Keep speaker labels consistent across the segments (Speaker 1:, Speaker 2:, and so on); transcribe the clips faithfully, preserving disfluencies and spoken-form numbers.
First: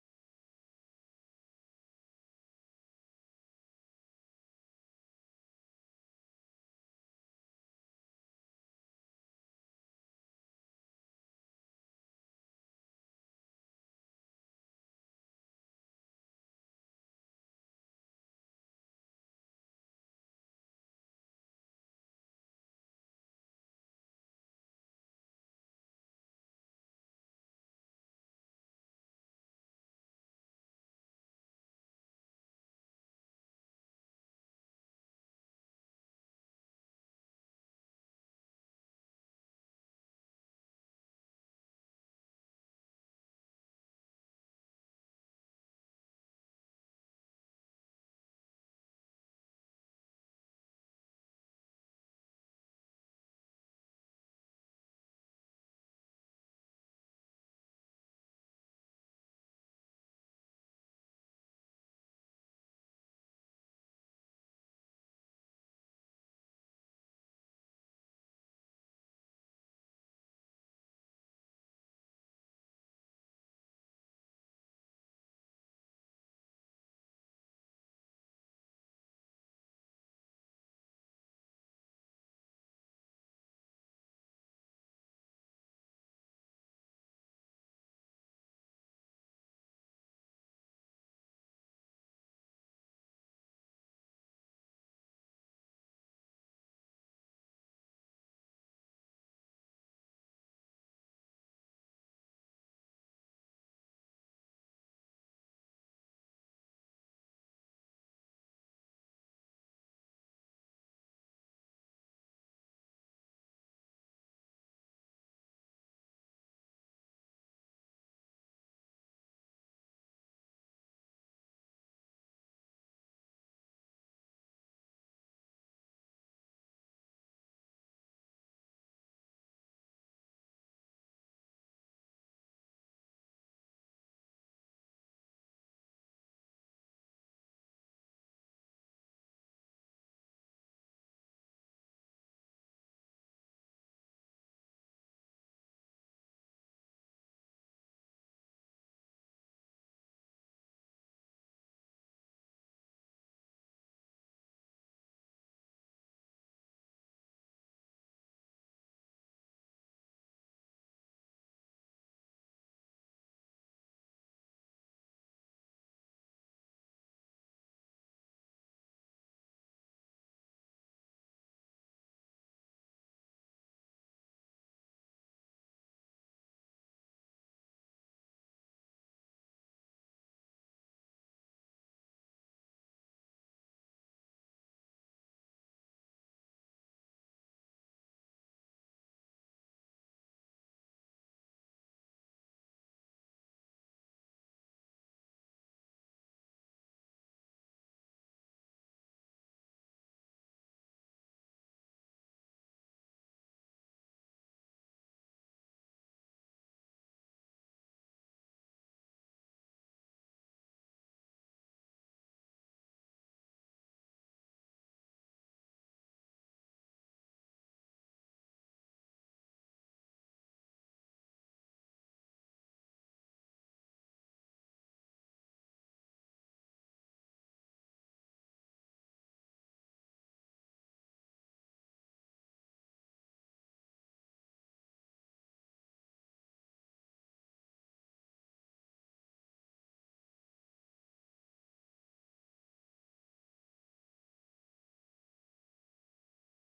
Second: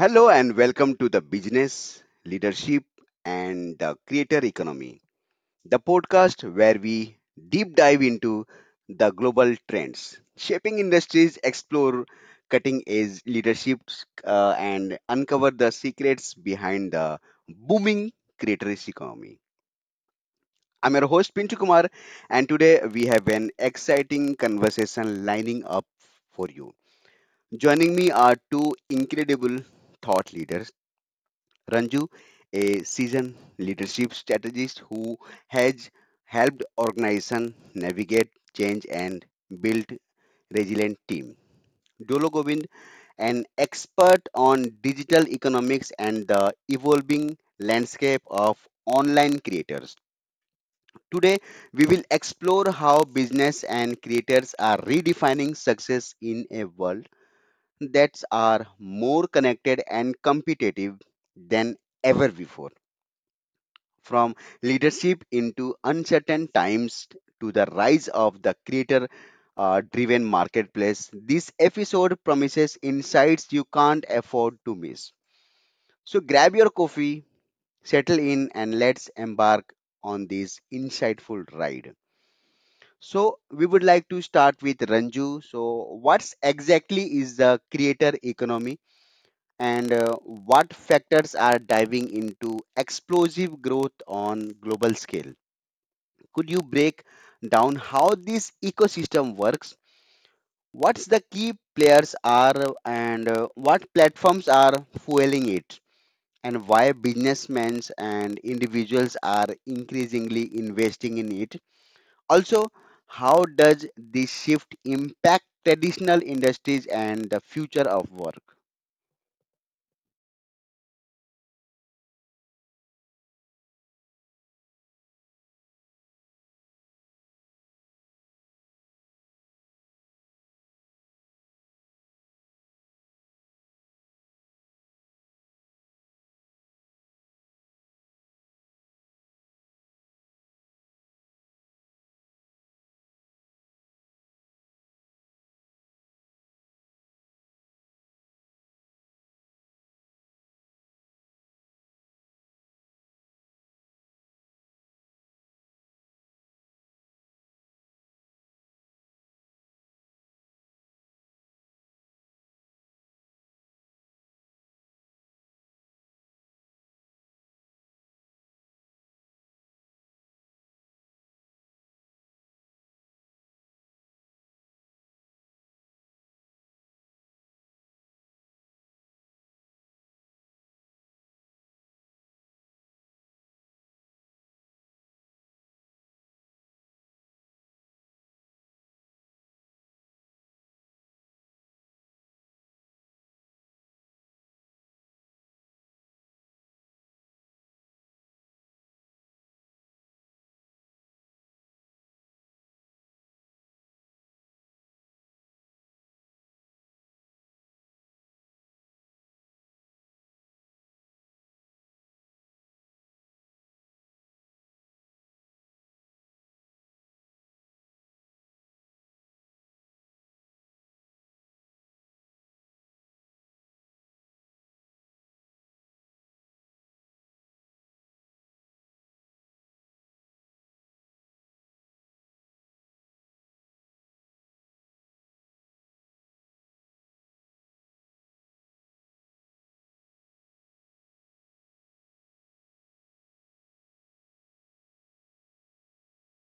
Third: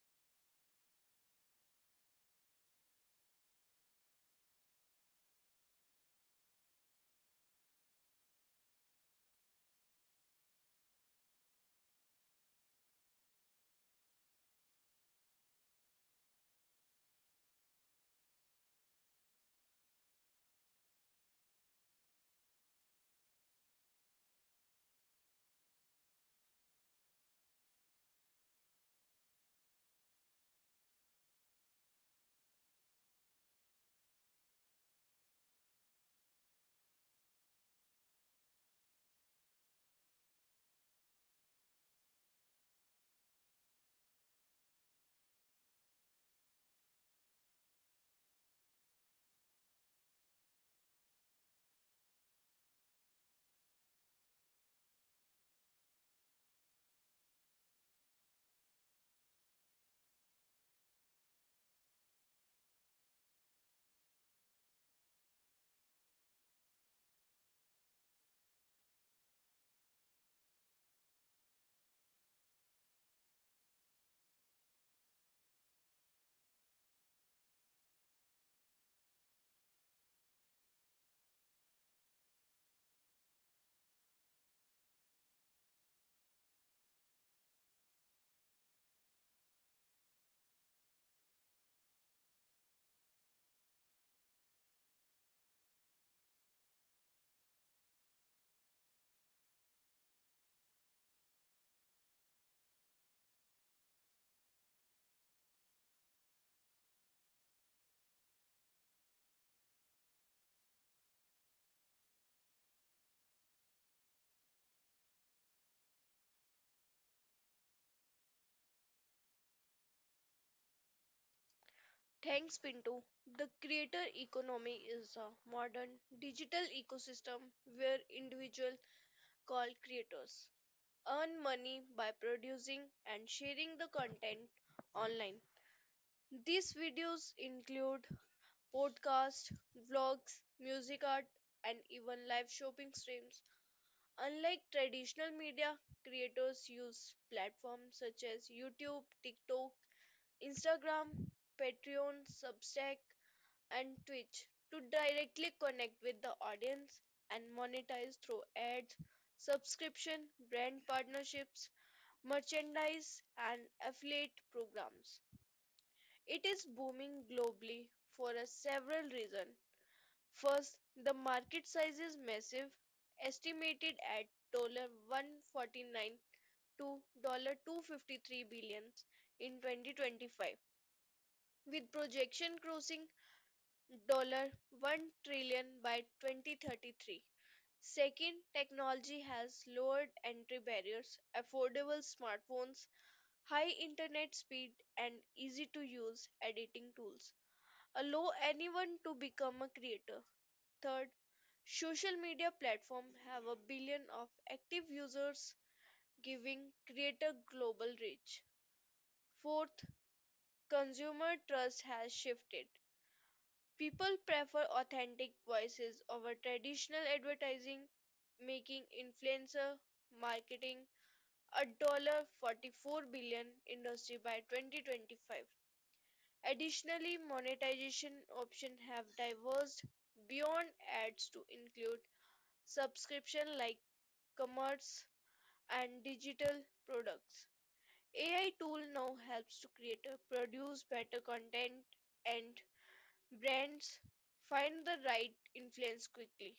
Speaker 1: Hello and welcome to the Business, Leadership and the Creator Economy, the podcast where we deep dive into the global trends shaping industries, explore cutting edge leaderships, uh, and uncover the secrets behind the booming creator economy. I'm your host Pinchu Kumar, and today we have an exciting conversation lining up for you. Joining me are two incredible thought leaders Ranju, a seasoned leadership strategist who has helped organizations navigate change and build resilient team. Dolo Govind, an expert on digital economics and the evolving landscape of online creators. Today, we will explore how business and creators are redefining success in a world that are more connected and competitive than ever before. From leadership into uncertain times to the rise of the creator uh, driven marketplace. This episode promises insights you can't afford to miss. So grab your coffee, settle in, and let's embark on this insightful ride. So we would like to start with Ranju. So what's exactly is the creator economy and uh, what factors are driving into explosive growth on global scale? Could you break down how this ecosystem works? What's the key players are and uh, what platforms are fueling it? And why businessmen and individuals are increasingly investing in it? Also, how does this shift impact traditional industries and the future of work?
Speaker 2: Thanks, Pinto. The creator economy is a modern digital ecosystem where individuals called creators earn money by producing and sharing the content online. These videos include podcasts, vlogs, music art, and even live shopping streams. Unlike traditional media, creators use platforms such as YouTube, TikTok, Instagram, Patreon, Substack, and Twitch to directly connect with the audience and monetize through ads, subscription, brand partnerships, merchandise, and affiliate programs. It is booming globally for a several reasons. First, the market size is massive, estimated at one hundred forty-nine dollars to two hundred fifty-three billion dollars in twenty twenty-five, with projection crossing one trillion by twenty thirty-three. Second, technology has lowered entry barriers. Affordable smartphones, high internet speed, and easy to use editing tools allow anyone to become a creator. Third, social media platforms have a billion of active users, giving creator global reach. Fourth, consumer trust has shifted. People prefer authentic voices over traditional advertising, making influencer marketing a forty-four billion dollars industry by twenty twenty-five. Additionally, monetization options have diverged beyond ads to include subscription like commerce and digital products. A I tool now helps to create or produce better content and Brands find the right influence quickly.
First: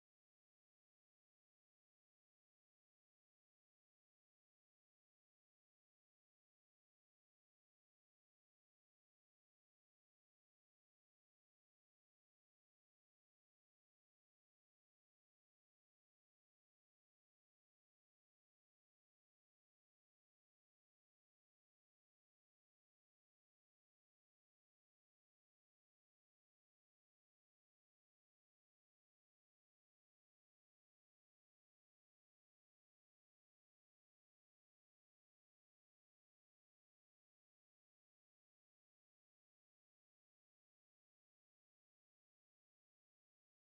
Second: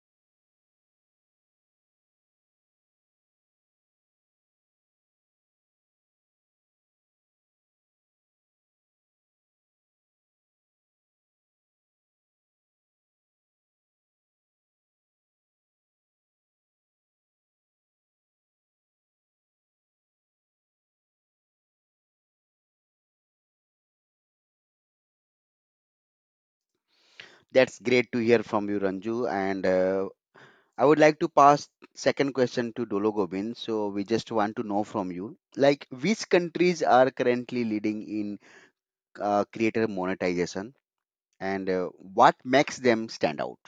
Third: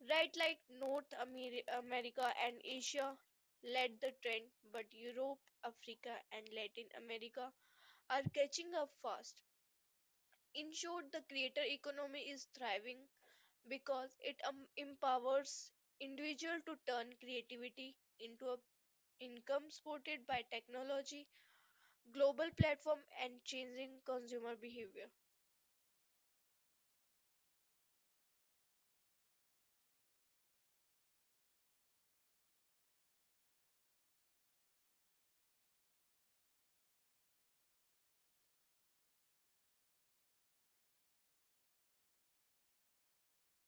Speaker 2: Right like North Ameri- America and Asia led the trend, but Europe, Africa, and Latin America are catching up fast. In short, the creator economy is thriving because it um, empowers individuals to turn creativity into a income supported by technology, global platform, and changing consumer behavior.
Speaker 1: That's great to hear from you, Ranju. And uh, I would like to pass second question to Dolo Gobind. So we just want to know from you, like which countries are currently leading in uh, creator monetization, and uh, what makes them stand out?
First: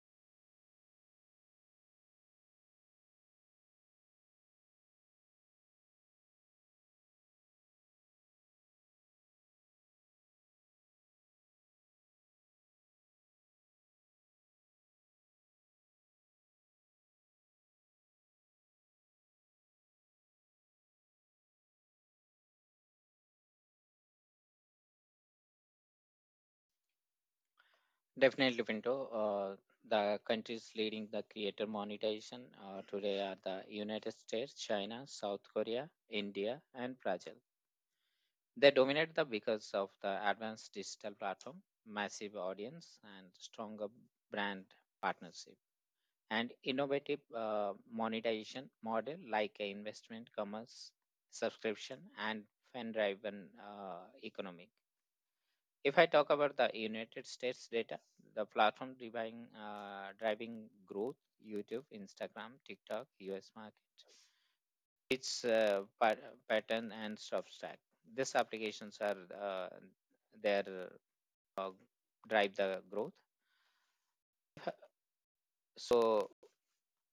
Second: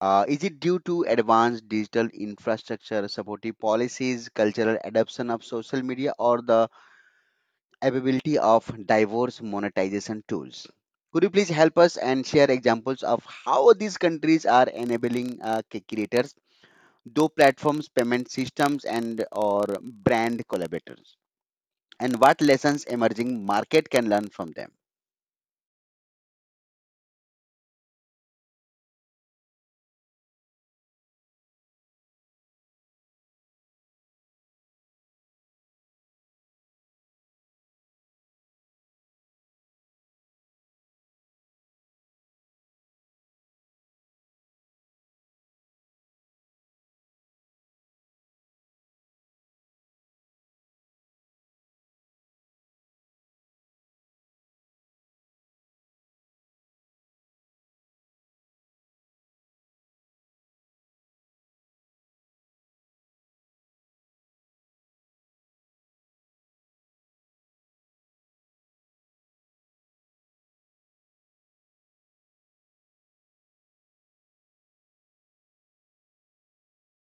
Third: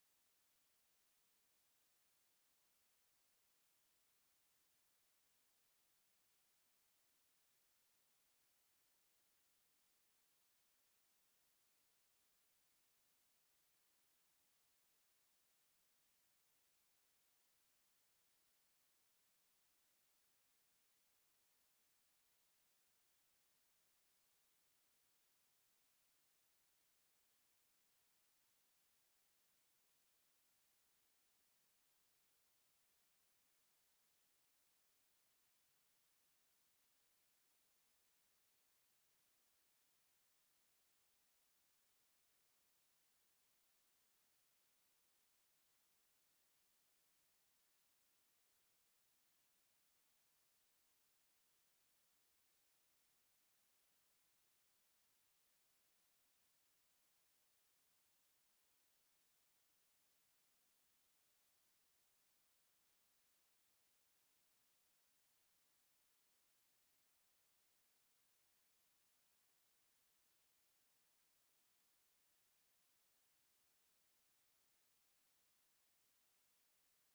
Speaker 1: Uh, is it due to advanced digital infrastructure, supportive policies, cultural adoption of social media, or the availability of diverse monetization tools? Could you please help us and share examples of how these countries are enabling uh, creators do platforms payment systems and or brand collaborators and what lessons emerging market can learn from them?
Speaker 3: Definitely, Pinto. Uh, the countries leading the creator monetization uh, today are the United States, China, South Korea, India, and Brazil. They dominate the because of the advanced digital platform, massive audience, and stronger brand partnership, and innovative uh, monetization model like a investment, commerce, subscription, and fan-driven uh, economic. If I talk about the United States data, the platform driving uh, driving growth, YouTube, Instagram, TikTok, U S market, its uh, pat- pattern and Substack. These applications are uh, their uh, drive the growth. So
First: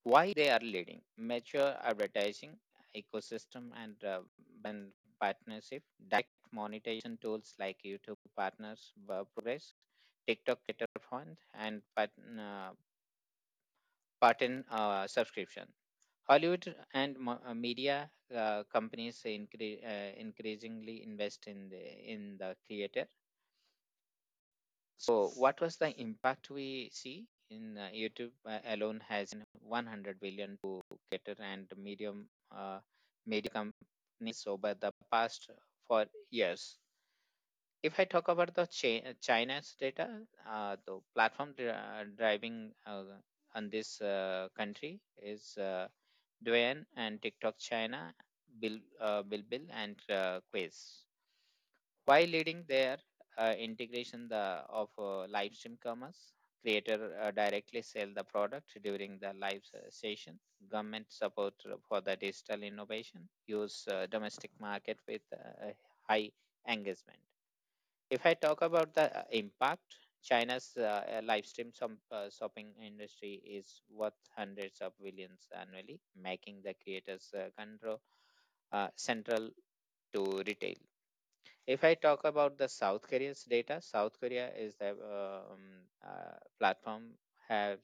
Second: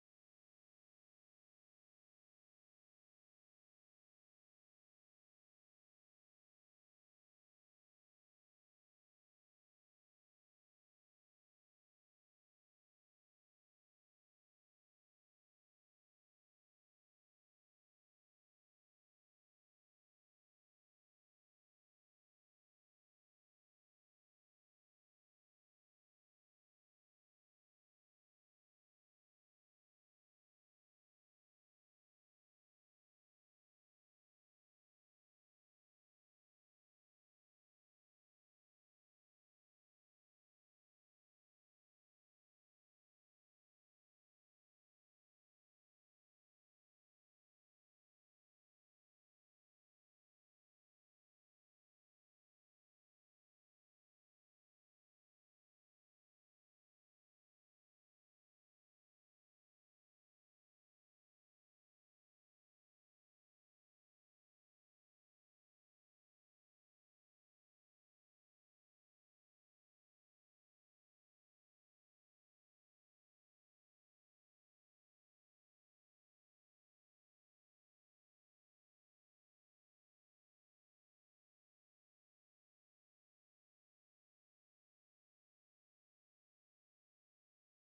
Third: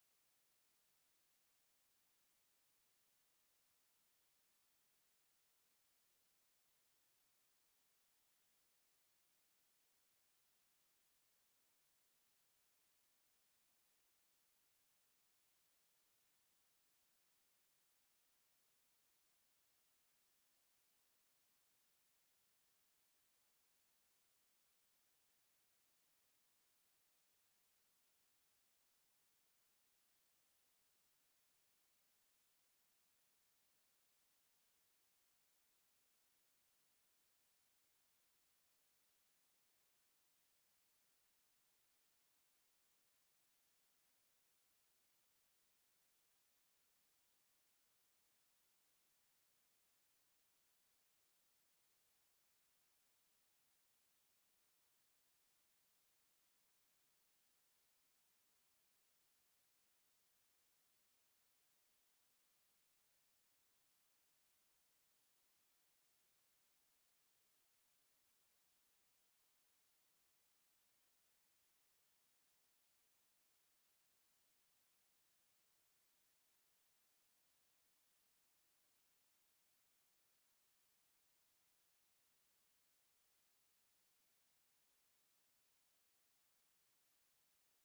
Speaker 3: why they are leading? Mature advertising ecosystem and uh, and partnership, direct monetization tools like YouTube partners, uh, Progress, TikTok Creator Fund, and partner pattern uh, subscription. Hollywood and mo- uh, media uh, companies incre- uh, increasingly invest in the in the creator. So, what was the impact we see in uh, YouTube uh, alone has in 100 billion to creator and medium uh, media companies over the past four years. If I talk about the chi- uh, China's data, uh, the platform dri- uh, driving uh, on this uh, country is uh, Duan and TikTok China, Bill, uh, Bilbil and uh, Quiz. While leading their uh, integration the, of uh, live stream commerce, creator uh, directly sell the product during the live s- session. Government support for the digital innovation use uh, domestic market with uh, high engagement. If I talk about the uh, impact, China's uh, uh, live stream som- uh, shopping industry is worth hundreds of billions annually, making the creators uh, control uh, central to retail. If I talk about the South Korea's data, South Korea is the um, uh, platform have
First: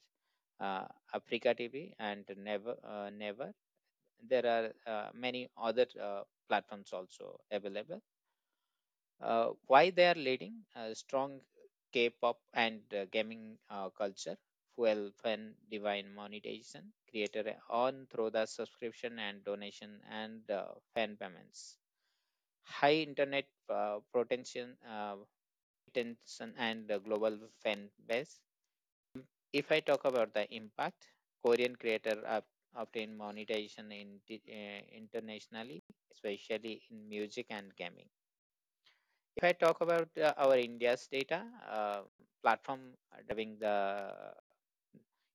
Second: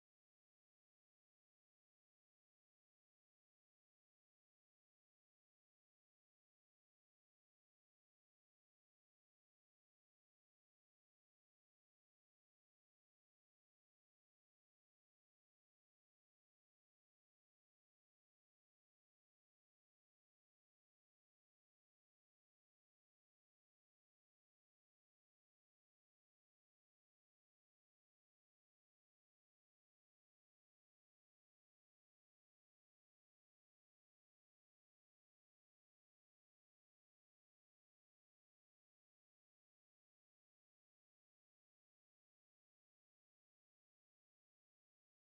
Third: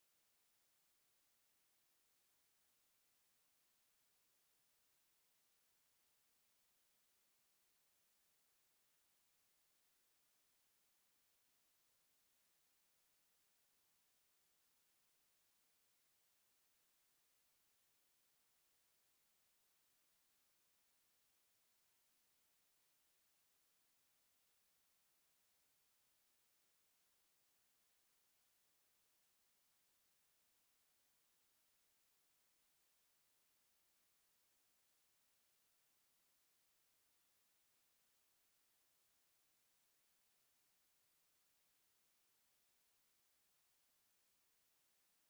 Speaker 3: uh, Africa T V and Never uh, Never. There are uh, many other uh, platforms also available. Uh, why they are leading a strong K-pop and uh, gaming uh, culture, fuel fan divine monetization, creator on through the subscription and donation and uh, fan payments, high internet uh, protection, uh, retention and uh, global fan base. If I talk about the impact, Korean creator ob- obtain monetization in, uh, internationally, especially in music and gaming. If I talk about uh, our India's data, uh, platform having the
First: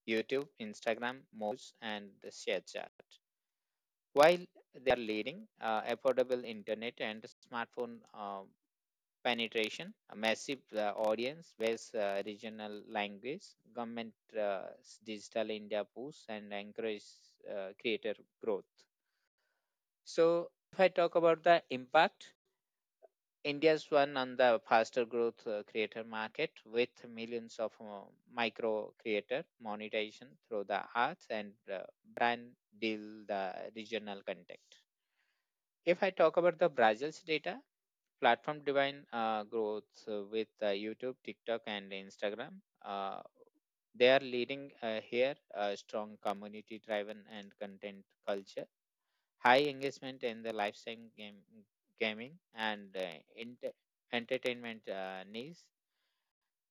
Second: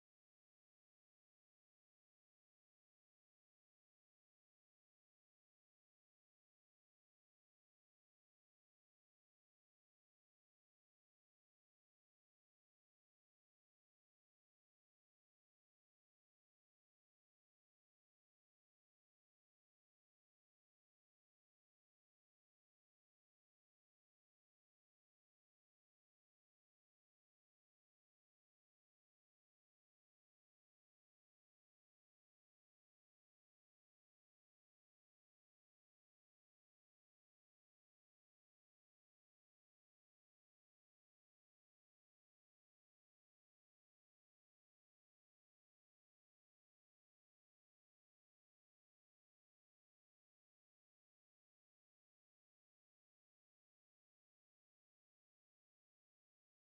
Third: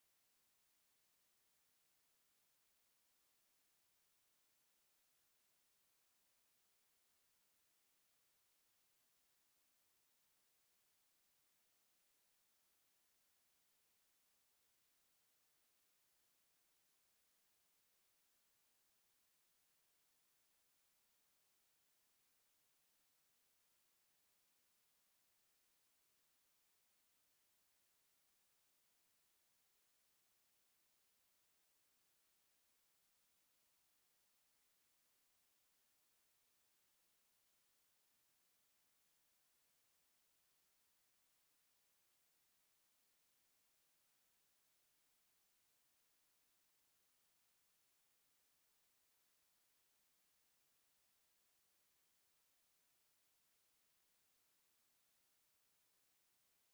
Speaker 3: YouTube, Instagram, Moz, and the ShareChat. While they are leading uh, affordable internet and smartphone uh, penetration, a massive uh, audience, various uh, regional language, government uh, digital India push and encourage uh, creator growth. So if I talk about the impact, India's one on the faster growth uh, creator market with millions of uh, micro creator monetization through the arts and uh, brand deal the regional context. If I talk about the Brazil's data, platform divine uh, growth uh, with uh, YouTube, TikTok, and Instagram. Uh, they are leading uh, here a strong community driven and content culture high engagement in the lifestyle game, gaming and uh, ent- entertainment uh, needs.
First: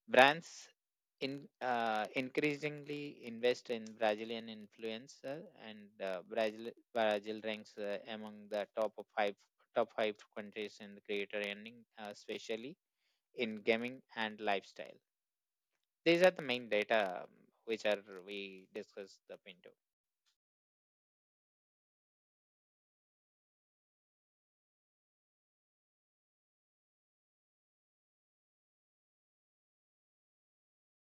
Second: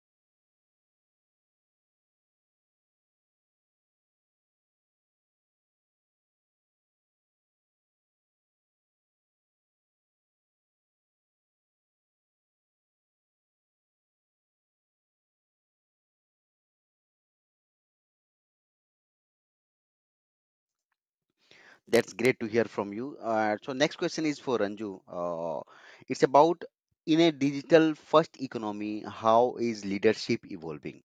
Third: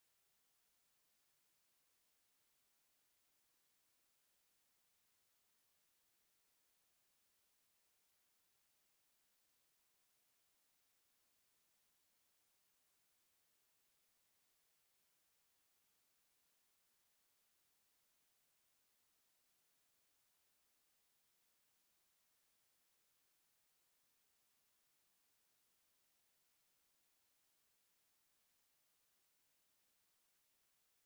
Speaker 3: Brands in uh, increasingly invest in Brazilian influencer, and uh, Brazil Brazil ranks uh, among the top of five top five countries in the creator earning, uh, especially in gaming and lifestyle. These are the main data um, which are we discussed the Pinto.
Speaker 1: That's great to hear from you. Uh, so next question is for Ranju. Uh, it's about in a digital first economy how is leadership evolving.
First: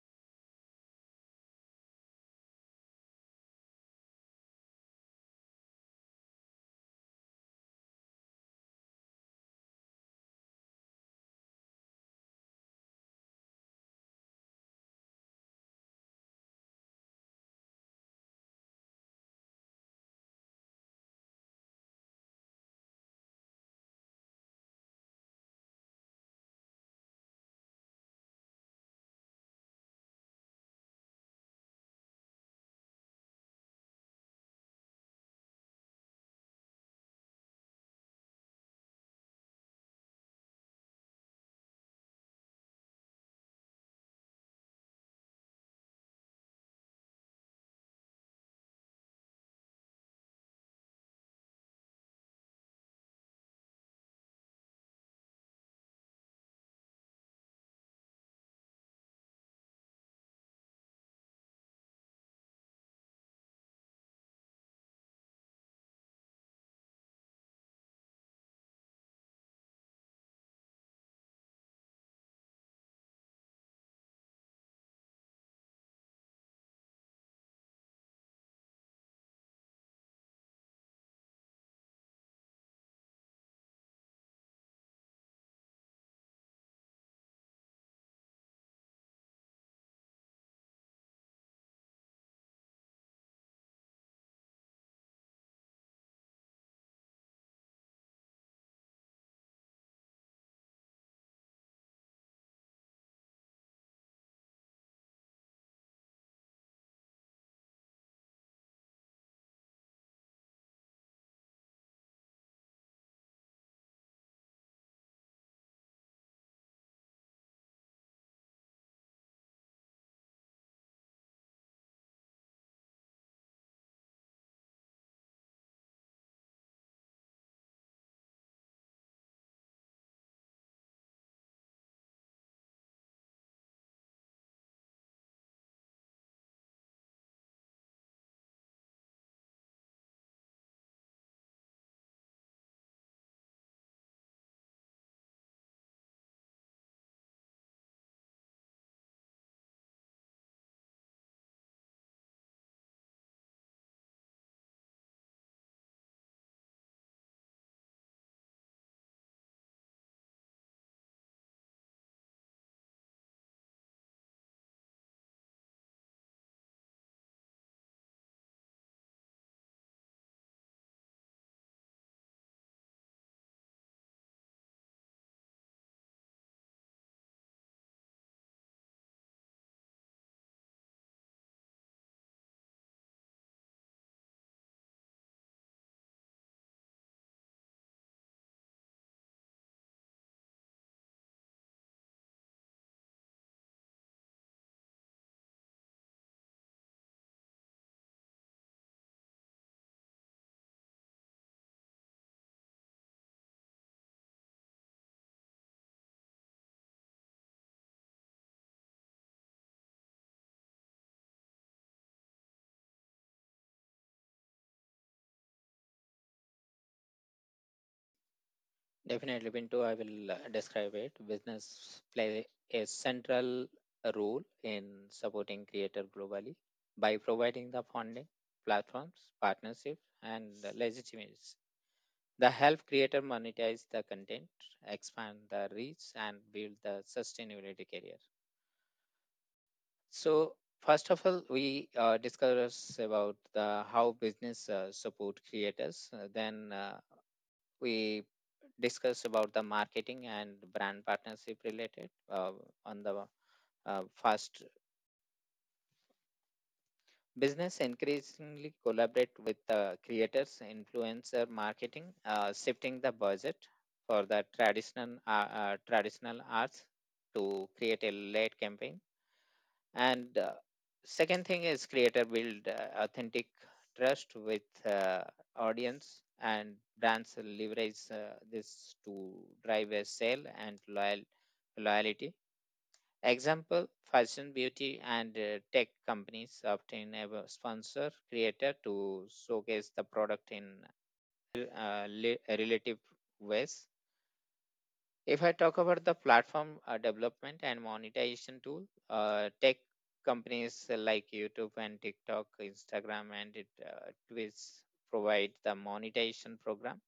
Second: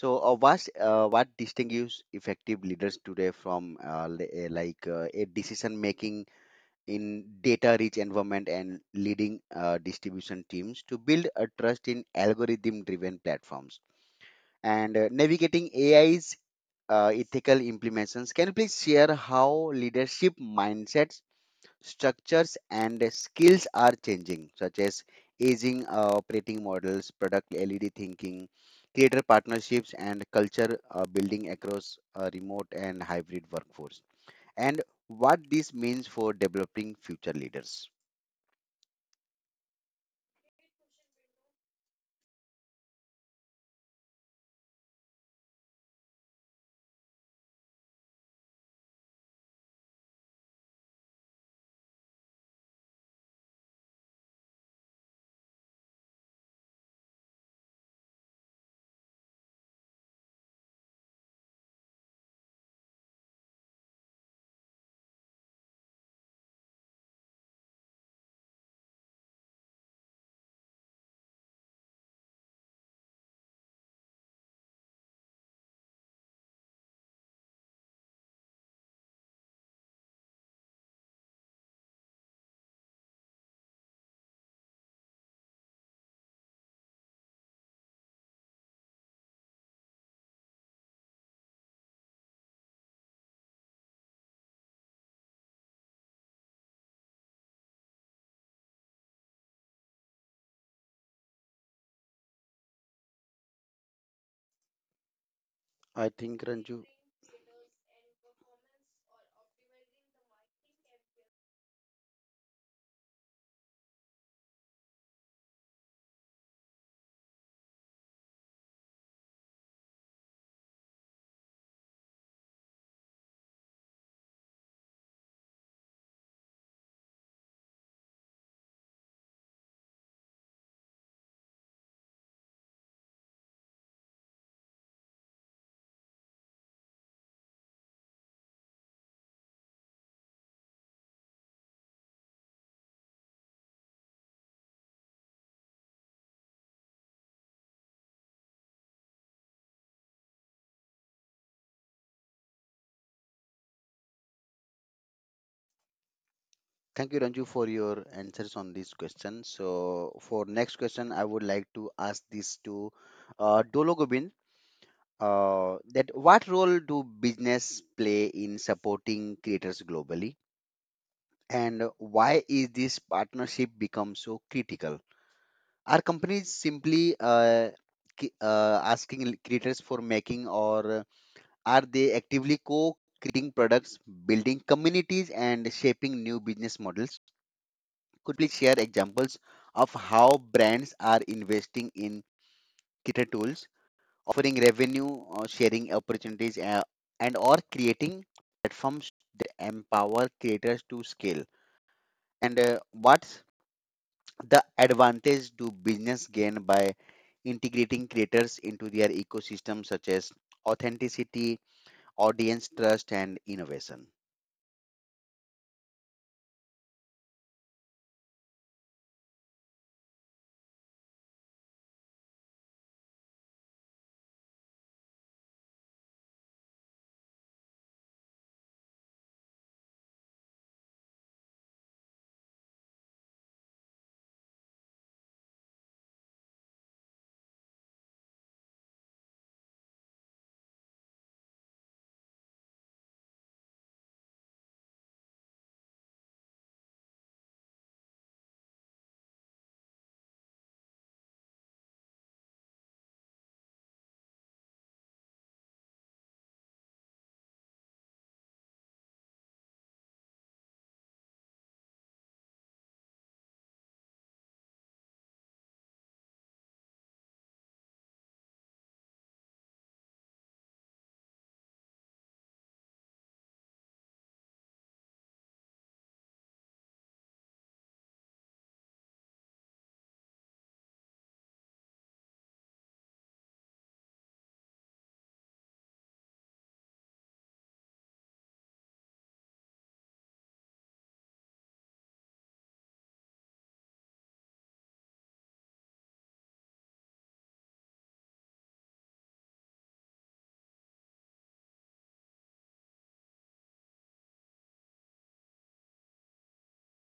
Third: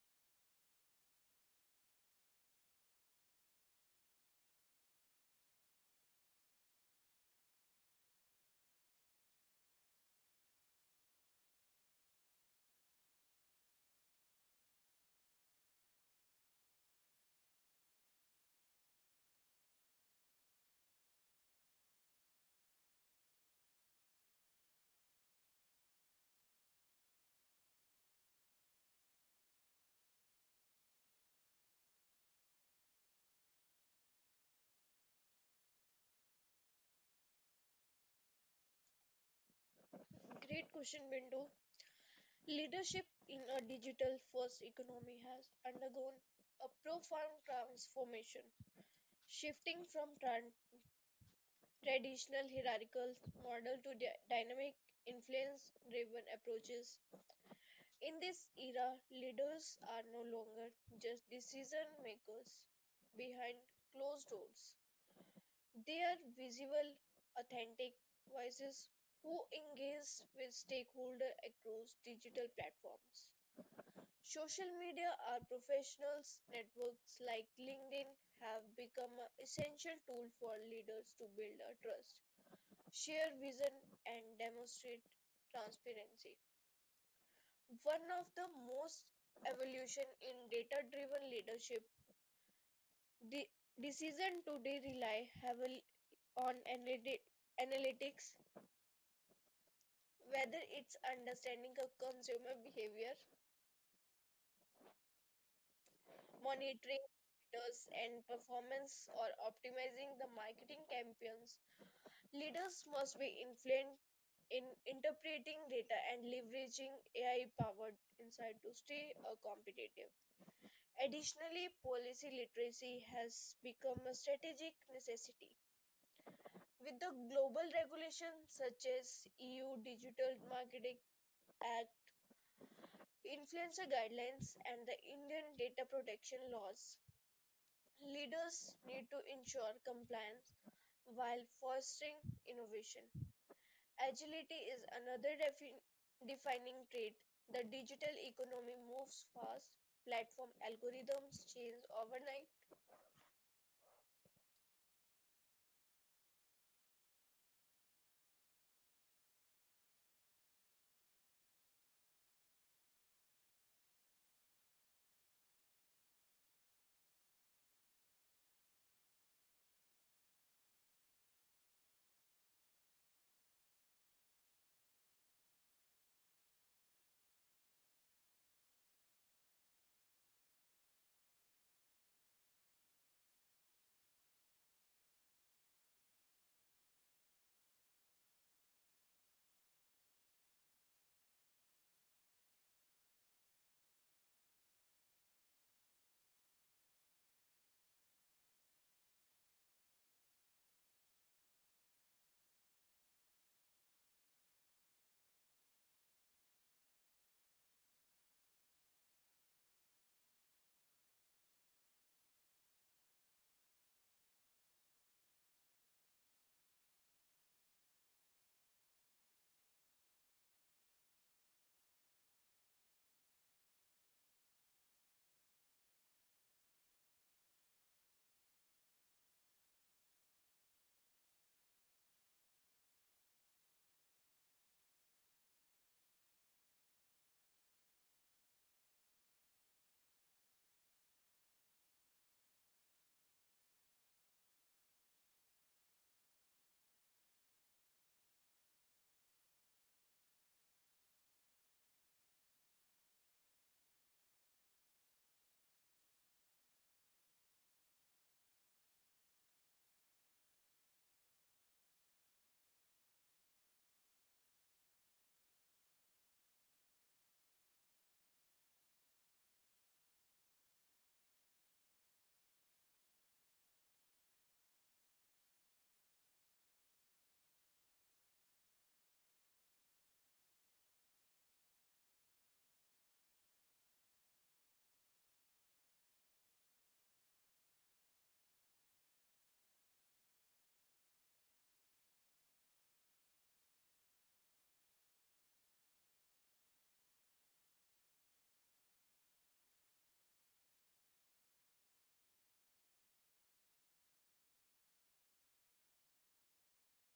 Speaker 1: So uh, what uh, what distinguishes effective leaders today from uh, li- uh, like uh, a decision making in data-rich environment and leading uh, distribution teams to build a trust in algorithm-driven platforms. And uh, navigating A I's uh, ethical implementations, can you please share how leadership mindsets, structures, and skills are changing, such as aging uh, operating models, product L E D thinking, creator partnerships, and culture uh, building across uh, remote and hybrid workforce? And what this means for developing future leaders.
Speaker 2: Great question, Bindu. Leadership in a digital first economy has undergone a profound transformation, shifting from tran- traditional hierarchical model to dy- dynamic influence driven approaches. In this era, leaders are no longer just decision makers behind closed doors. They are visible, authentic voices who engage with stakeholders across digital platforms. Social media or professionals networks like LinkedIn have become an essential tool for leaders to build a trust, share vision and demonstrate transparency. One of the most evolution in data-driven leadership, the decision today rely heavily on analytics, whether it's understanding a consumer behavior
Speaker 1: I think Ranju,
Speaker 2: monitoring leaders and performance or optimizing the marketing campaigns. Leaders must be influent in interpreting data and leveraging A I powered insight to stay uh, competitive. Additionally, policy literacy has become a strategic necessity. With the global regulations such as E U Digital Marketing Act, influencer guidelines, and the Indian data protection laws, leaders need to ensure compliance while fostering innovation. Agility is another defin- defining trait. The digital economy moves fast, platform algorithms change overnight.
Speaker 1: thank you Ranju for your answers on this question. So for next question, I would like to ask this to uh, Dolo Gobind, uh, that what role do business play in supporting creators globally, and why is this partnership become so critical? Are companies simply uh, ki- uh, asking l- creators for making, or are they actively co-creating products, building communities, and shaping new business models? Could please share examples of how brands are investing in killer tools, offering revenue uh, sharing opportunities, uh, and or creating platforms that empower creators to scale. And uh, what's the advantage do business gain by integrating creators into their ecosystem, such as authenticity, audience trust, and innovation?
Speaker 3: Definitely, Pinto, I will uh, describe it. Business play a central role in supporting creators globally by providing the funding, platforms, partnerships, and the legitimacy. The help creator monetize the content, expand the reach, and build the sustainability career. So, first of all, we uh, discuss about the how business uh, support creators. Uh, then. Uh, we discussed about the marketing and brand partnership related uh, on the uh, first business increasingly collaborate with the creators influencer marketing uh, shifting the budget for the traditional uh, uh, traditional arts to create a late campaign and uh, second thing is creator build uh, authentic trust with uh, audience and brands leverage uh, this to drive a sale and loyal loyalty example fashion beauty and uh, tech companies often have a sponsor creator to showcase the product in uh, le- relative ways. If I talk about the platform uh, development and monetization tool, uh, tech companies like YouTube and TikTok, Instagram, and it, uh, Twitch provide the monetization program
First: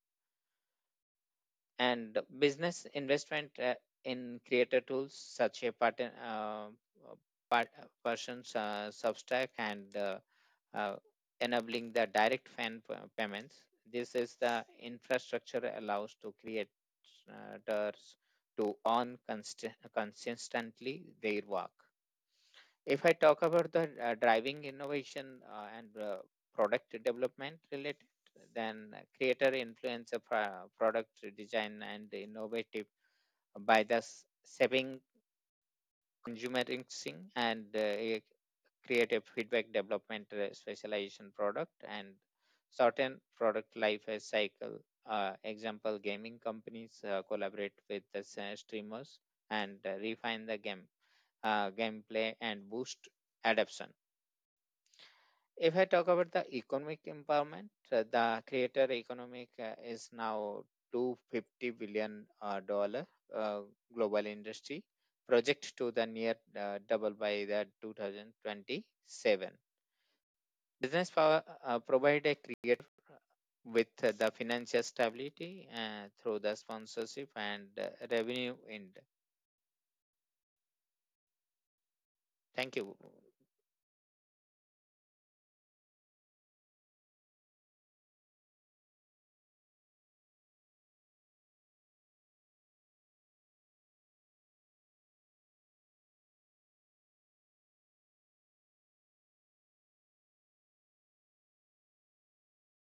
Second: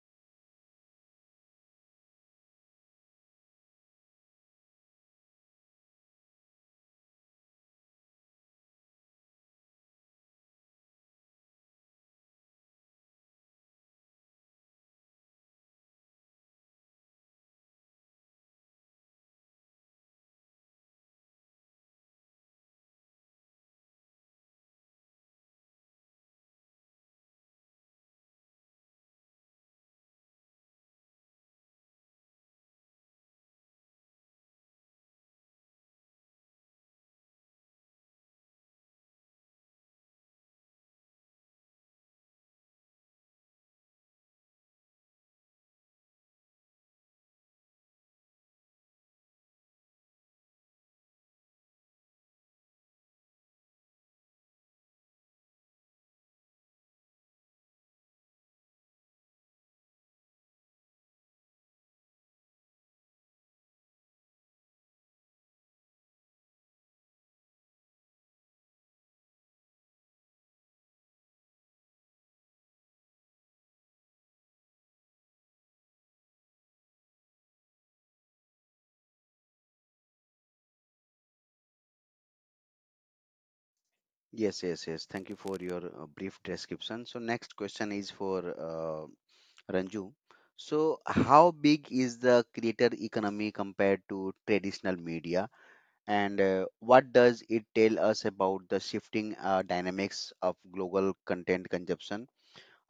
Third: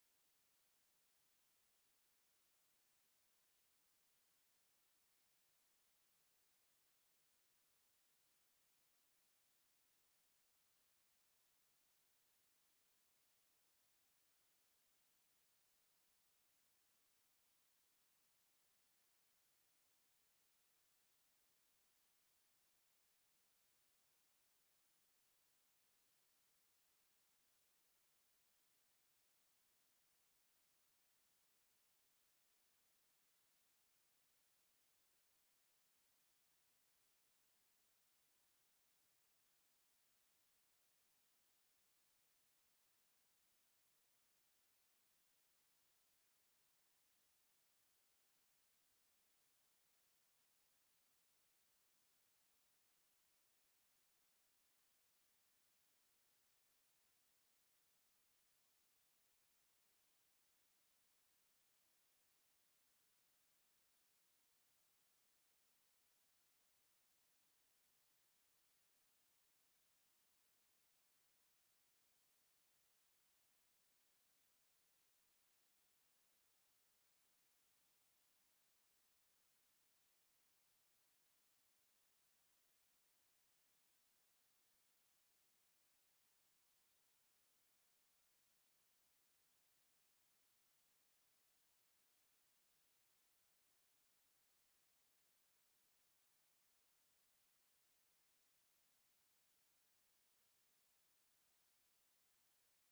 Speaker 3: and business investment uh, in creator tools such a pattern uh, uh, part, uh, person's uh, substack and uh, uh, enabling the direct fan p- payments. This is the infrastructure allows to creators to earn const- consistently their work. If I talk about the uh, driving innovation uh, and uh, product development related, then creator influencer pro- product design and innovative by thus saving consumer instinct and uh, a creative feedback development uh, specialization product and certain product life cycle. Uh, example, gaming companies uh, collaborate with the s- streamers and uh, refine the game uh, gameplay and boost adoption. If I talk about the economic empowerment, uh, the creator economic uh, is now two hundred fifty billion uh, dollar uh, global industry project to the near uh, double by the two thousand twenty-seven. Business power uh, provide a creator with uh, the financial stability uh, through the sponsorship and uh, revenue end. Thank you.
Speaker 1: Yes, yes, yes. Thank you for your uh, brief description. So next question is for uh, Ranju. So, how big is the creator economy compared to traditional media, and uh, what does it tell us about the shifting uh, dynamics of global content consumption?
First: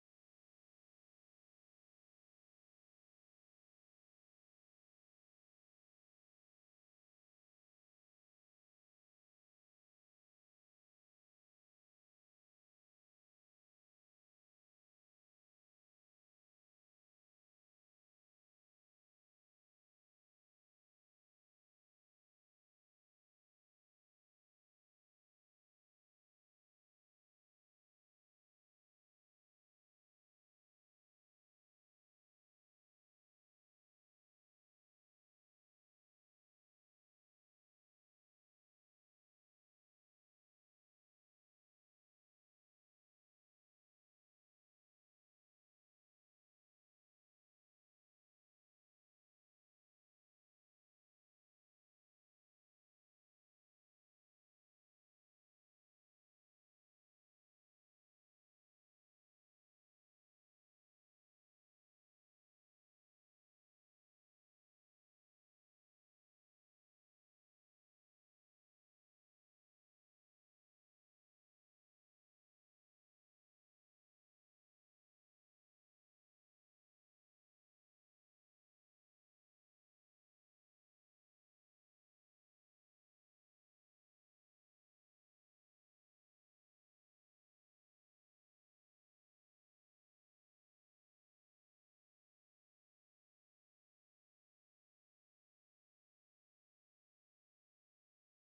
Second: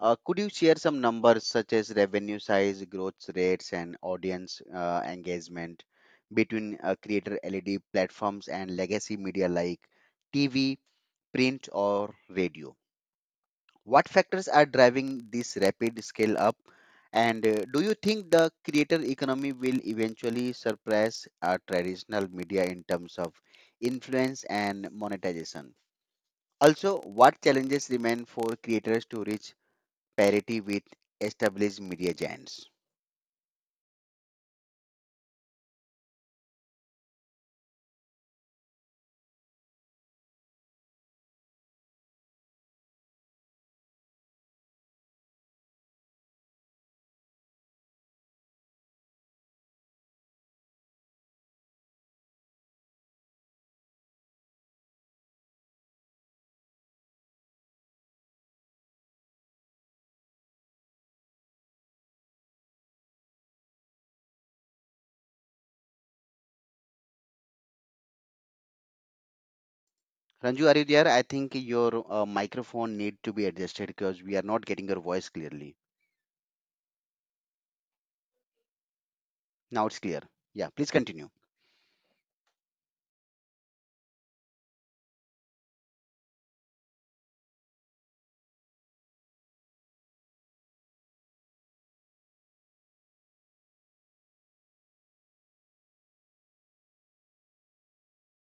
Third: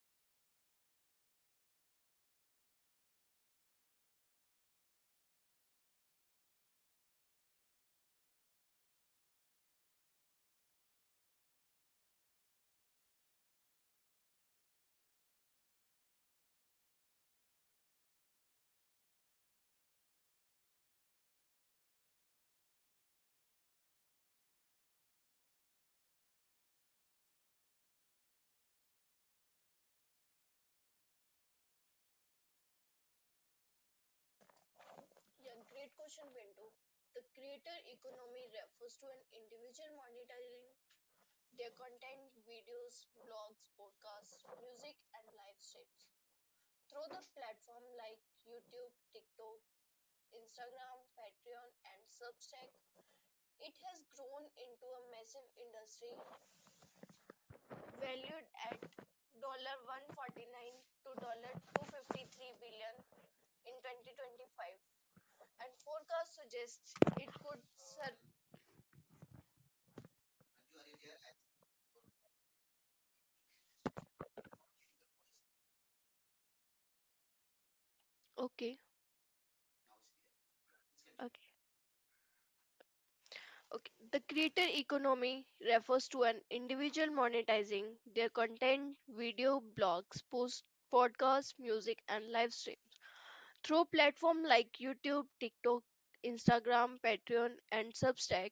Speaker 1: Uh, could you share some numbers such as revenue size, growth rates, and audience uh, engagement between uh, creator L E D platforms and legacy media like T V, print, or radio? What factors are driving this rapid scale up? And uh, do you think the creator economy will eventually surpass our traditional media in terms of influence and monetization? Also, what challenges remain for creators to reach parity with established media giants?
Speaker 2: Yeah, great question, Bintu. The creator economy refers to an individual monetizing their content, videos, blogs, podcasts, music, and live streams through the platform like YouTube, TikTok, Instagram, Patreon, and Substack, it has grown into a massive industry valued at one hundred forty-nine dollars to $253 billion dollars in twenty twenty-five, and forecast suggests it could sur-
Speaker 1: Ranju, are you there? I think your uh, microphone need to be adjusted because we are not getting your voice clearly.
Speaker 2: Okay,
Speaker 1: Now it's clear. Yeah, please continue.
Speaker 2: okay, okay. The creator economy refers to an individual monetizing their content, video, blogs, posts, podcasts, music, and live stream. Through platforms like YouTube, TikTok, Instagram, Patreon, and Substack,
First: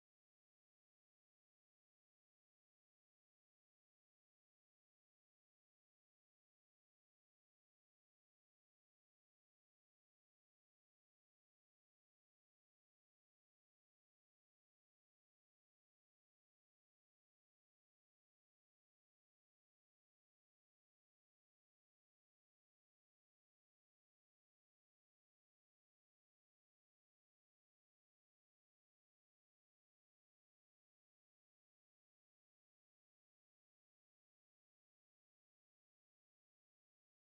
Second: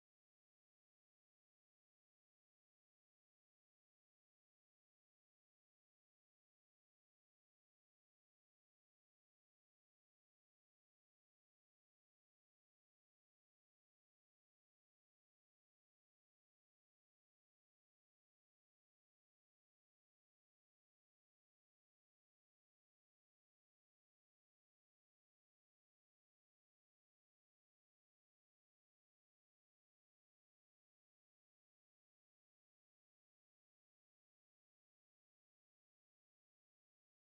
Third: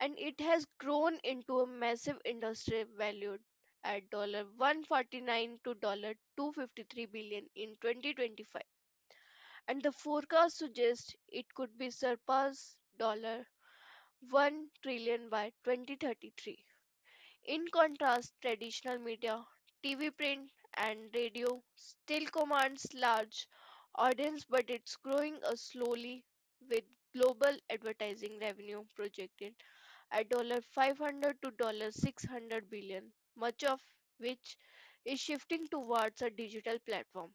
Speaker 2: and it has grown into a massive industry valued at one hundred forty-nine to dollar two hundred fifty-three dollars in twenty twenty-five. And the forecast suggests it could be surpass one trillion by twenty thirty-three. In contrast, traditional media, T V, print, and radio still commands large audience, but it's growing uh, slowly with global advertising revenue projected at five hundred dollars to six hundred billion dollars, much of which is shifting towards a digital platform.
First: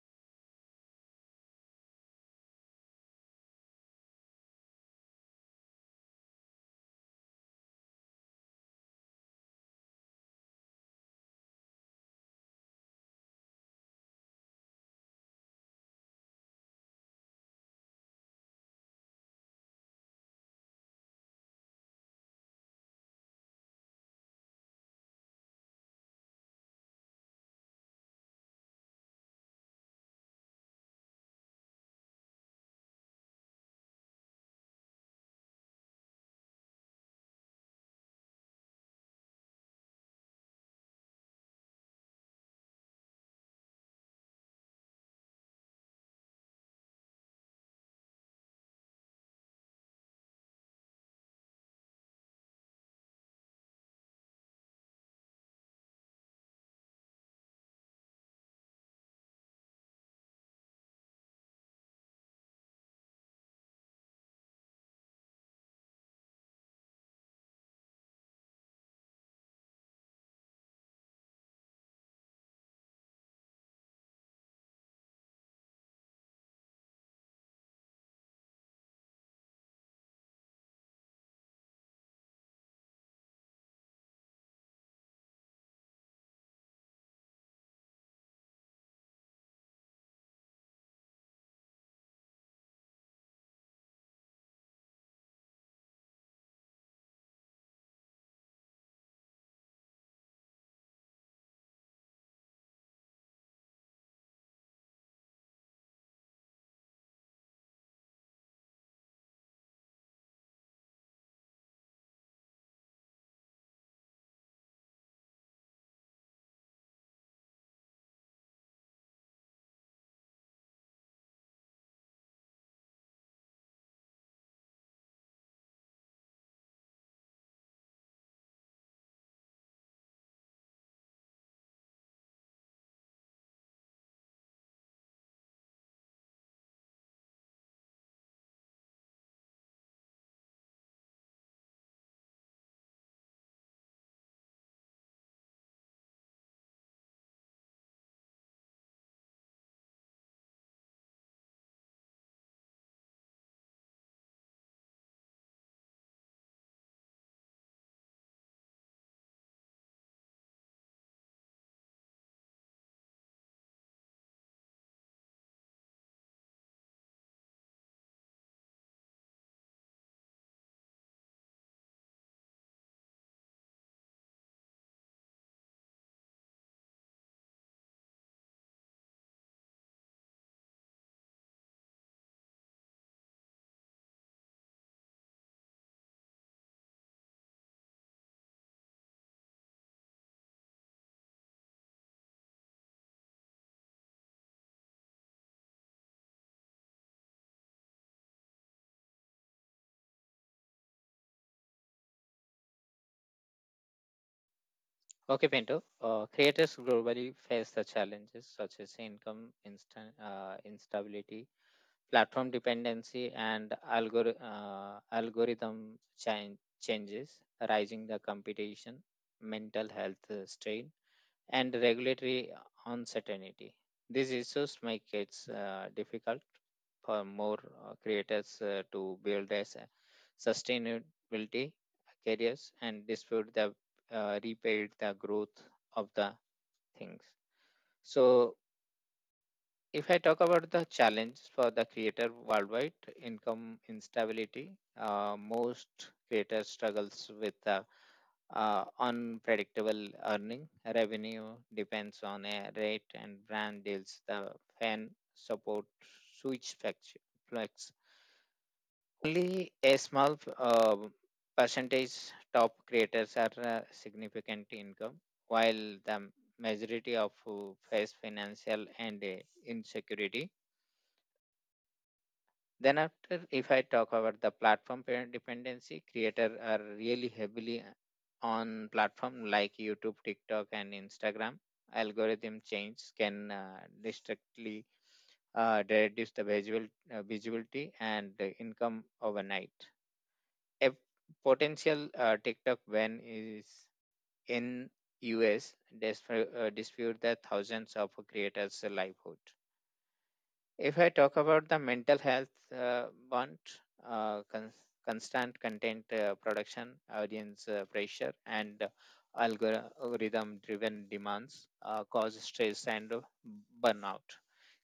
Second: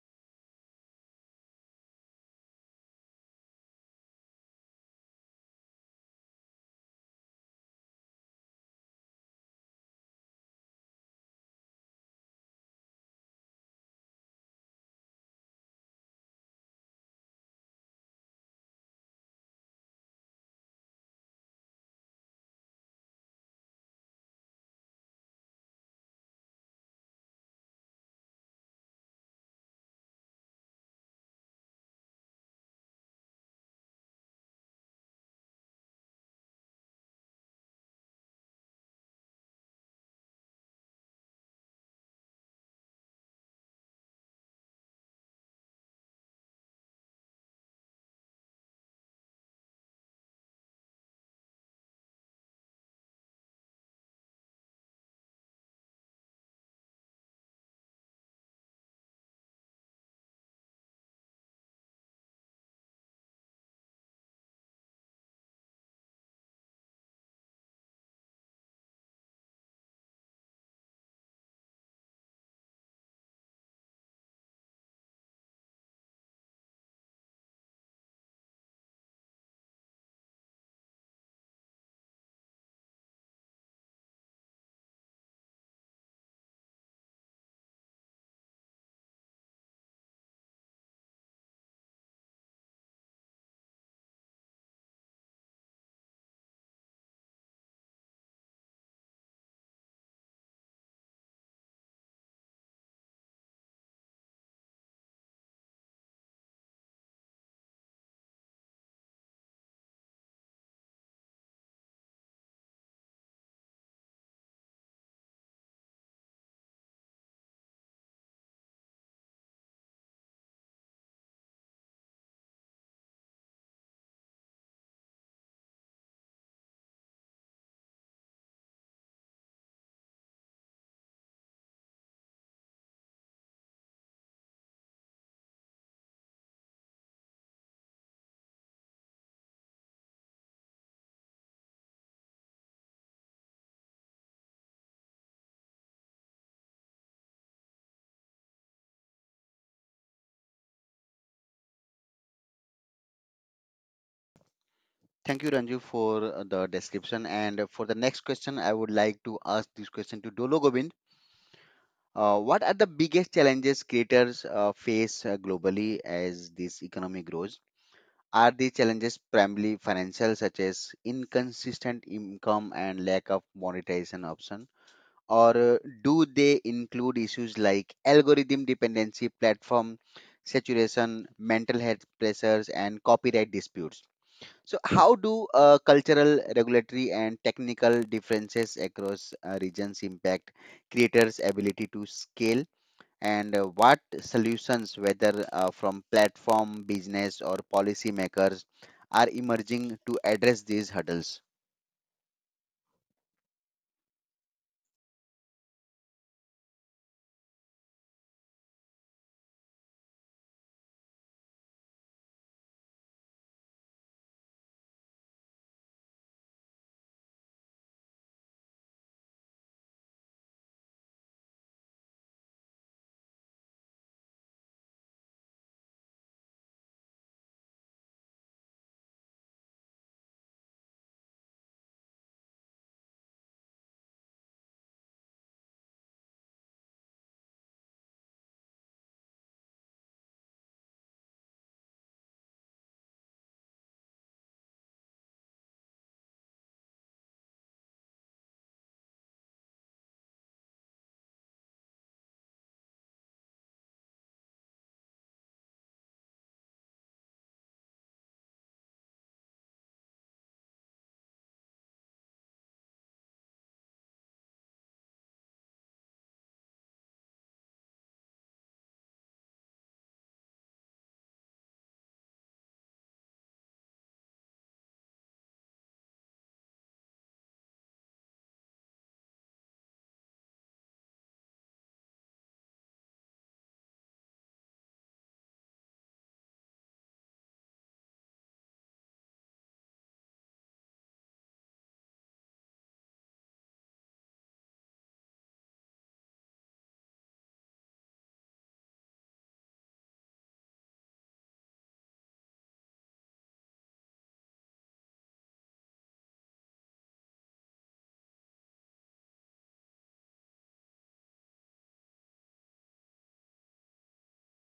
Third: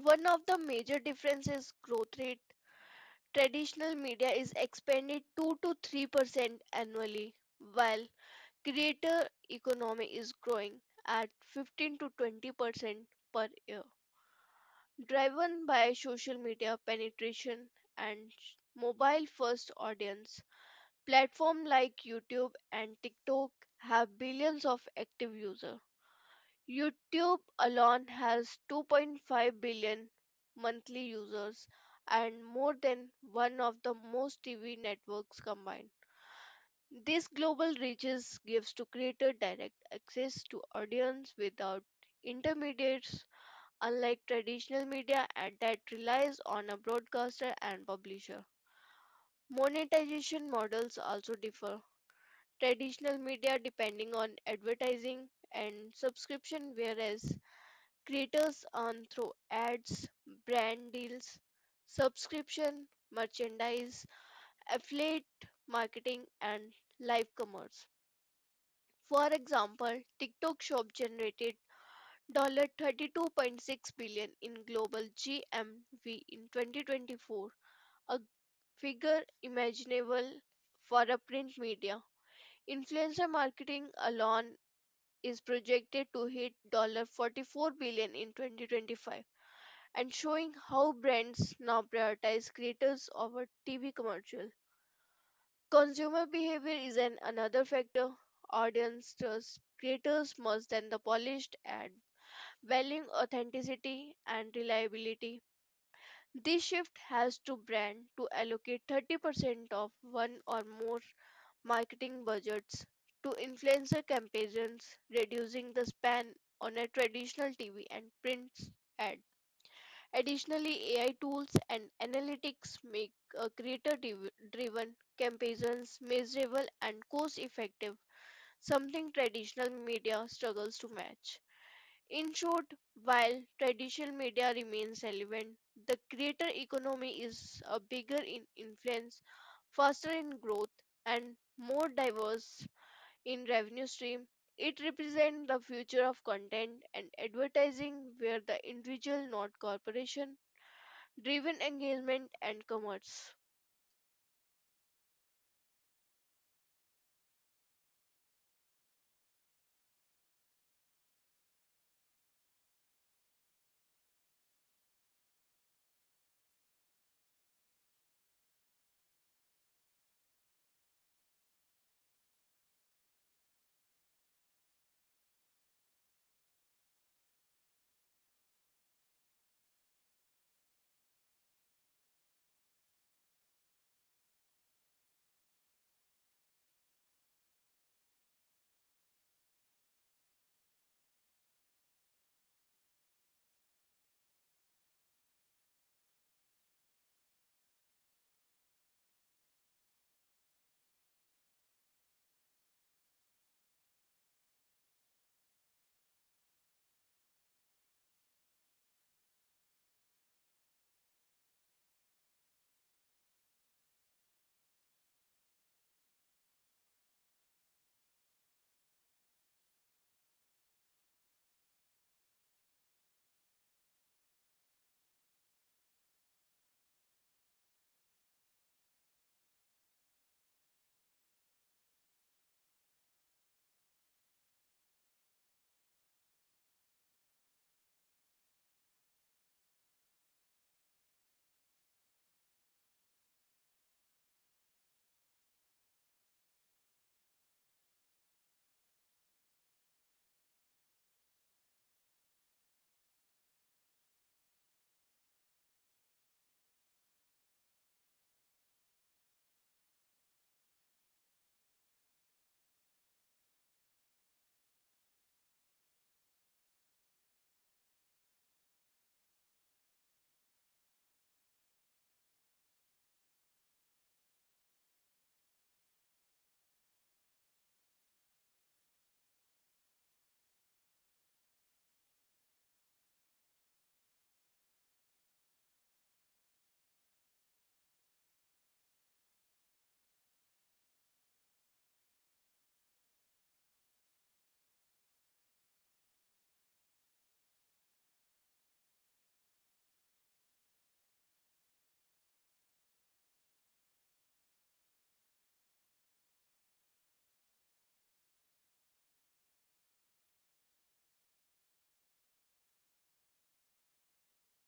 Speaker 2: One of the major differences growth rate traditional media is expanded two to three percent annually, while creator economy is growing at fifteen to twenty percent per year, driven by social media penetration and mobile first audience. Platforms like YouTube and TikTok have billions of active users. YouTube alone has two point five billion monthly users and more than one of the most T V networks combined. This global reaches gives to creator direct access to audience without intermediates, unlike traditional media and that relies on a broadcaster and publisher. Monetization models also differ. Traditional media depending on advertising and subscription whereas creators earn through ads, brand deals, subscription, merchandise, affiliate marketing and live commerce. For example, TikTok Shop generated thirty-two point six billion dollars in global G M V in twenty twenty-four, a figure imaginable for a print media. Influencer marketing alone is projected to hit dollar forty-four billion dollars in twenty twenty-five and showing how brands now prioritize creators over T V commercials. Consumer behavior is an another factor. Audience trust creators more than the polished ad, valuing authenticity and reliability. This shift has to brand to allocate thirty percent of one or more marketing budgets to influencer campaigns, reducing the span on a traditional T V and print ad. Additionally, A I tools and analytics make uh, creator-driven campaigns measurable and cost-effective, something traditional media struggles to match. In short, while traditional media remains relevant, the creator economy is uh, bigger in influence, faster in growth, and more diverse in revenue stream. It represents the future of content and advertising where the individual, not corporation, driven engagement and commerce.
Speaker 1: Thank you, Ranju, for uh, the description. And uh, for the next question, I would like to ask this question to Dolo Govind. Uh, what are the biggest challenges creators uh, face uh, globally as this economy grows? Are the challenges primarily financial, such as inconsistent income and lack of monetization option? Or uh, do they include issues like algorithm dependency, platform saturation, mental health pressures, and copyright disputes? So, how do uh, cultural, regulatory, and technical differences across uh, regions impact creators' ability to scale? And uh, what solutions, whether uh, from platform, business, or policymakers, are emerging to address these hurdles?
Speaker 3: Okay, Pinto. Uh, creators globally face the challenges such as income instan- uh, instability, platform dependency and algor- uh, algorithm chan- changes, rising the competition, mental health uh, strain, and regulatory uncertainty. These issues make it uh, difficult for more uh, creators uh, to build a s- sustainability careers and dispute the uh, repaid the growth of the things. So if I talk about the challenge for the creator worldwide, income instability, uh, most creators struggles with the uh, unpredictable earning. Revenue depends on a rate and brand deals, the fan support, switch flex, flex. Only a small uh, percentage top creators are uh, significant income, while the majority of who face financial and uh, insecurity. Then after, if I talk about the platform parent dependency, creator are really heavily uh, on platform like YouTube, TikTok, and Instagram. Algorithm change can uh, distinctly uh, reduce the visual uh, visibility and the income overnight. A potential uh, TikTok ban is in U S dis- uh, dispute the thousands of creators' livelihood. If I talk about the mental health uh, bond, uh, con- constant content uh, production, audience uh, pressure, and algorithm-driven demands uh, cause stress and burnout.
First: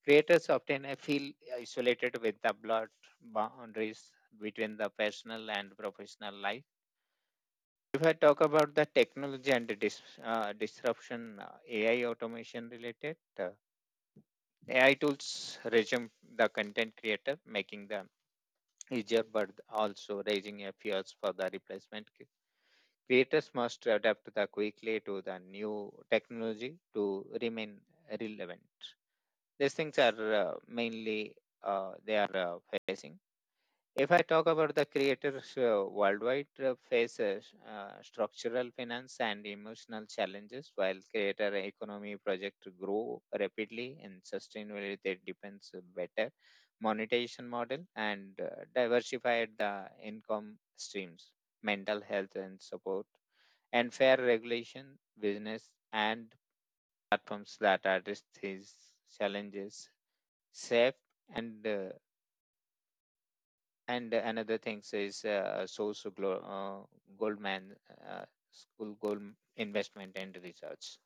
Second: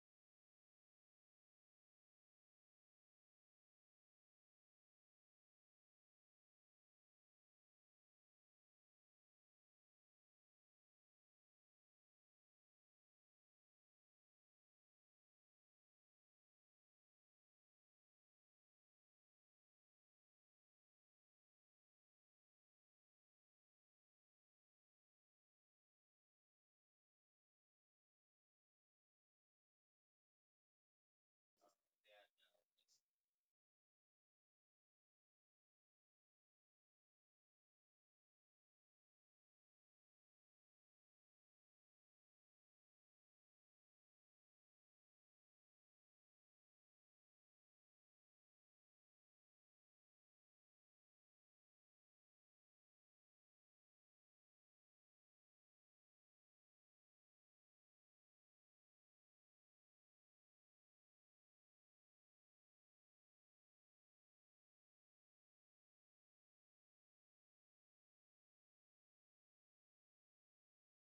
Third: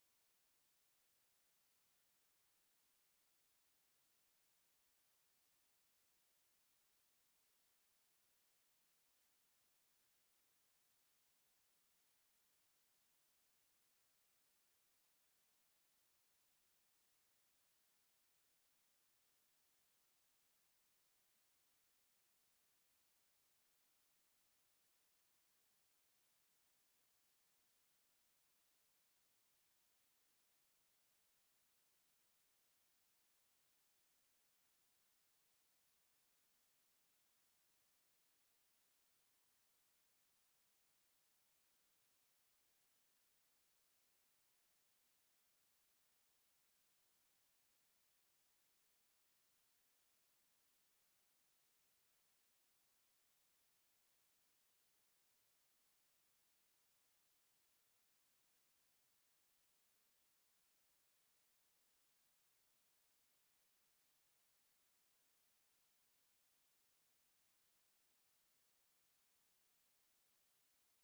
Speaker 3: Creators often uh, feel isolated with the blurred boundaries between the personal and professional life. If I talk about the technology and the dis, uh, disruption, uh, A I automation related, uh, A I tools resume the content creator, making them easier but also raising a fears for the replacement. Creators must adapt the quickly to the new technology to remain relevant. These things are uh, mainly uh, they are uh, facing. If I talk about the creators uh, worldwide uh, faces uh, s- uh, structural finance and emotional challenges while creator economy project grow rapidly and sustainably they depends on better monetization model and uh, diversified the income streams mental health and support and fair regulation business and platforms that address these challenges safe and uh, and another thing is uh, source of glo- uh, goldman uh, school gold investment and research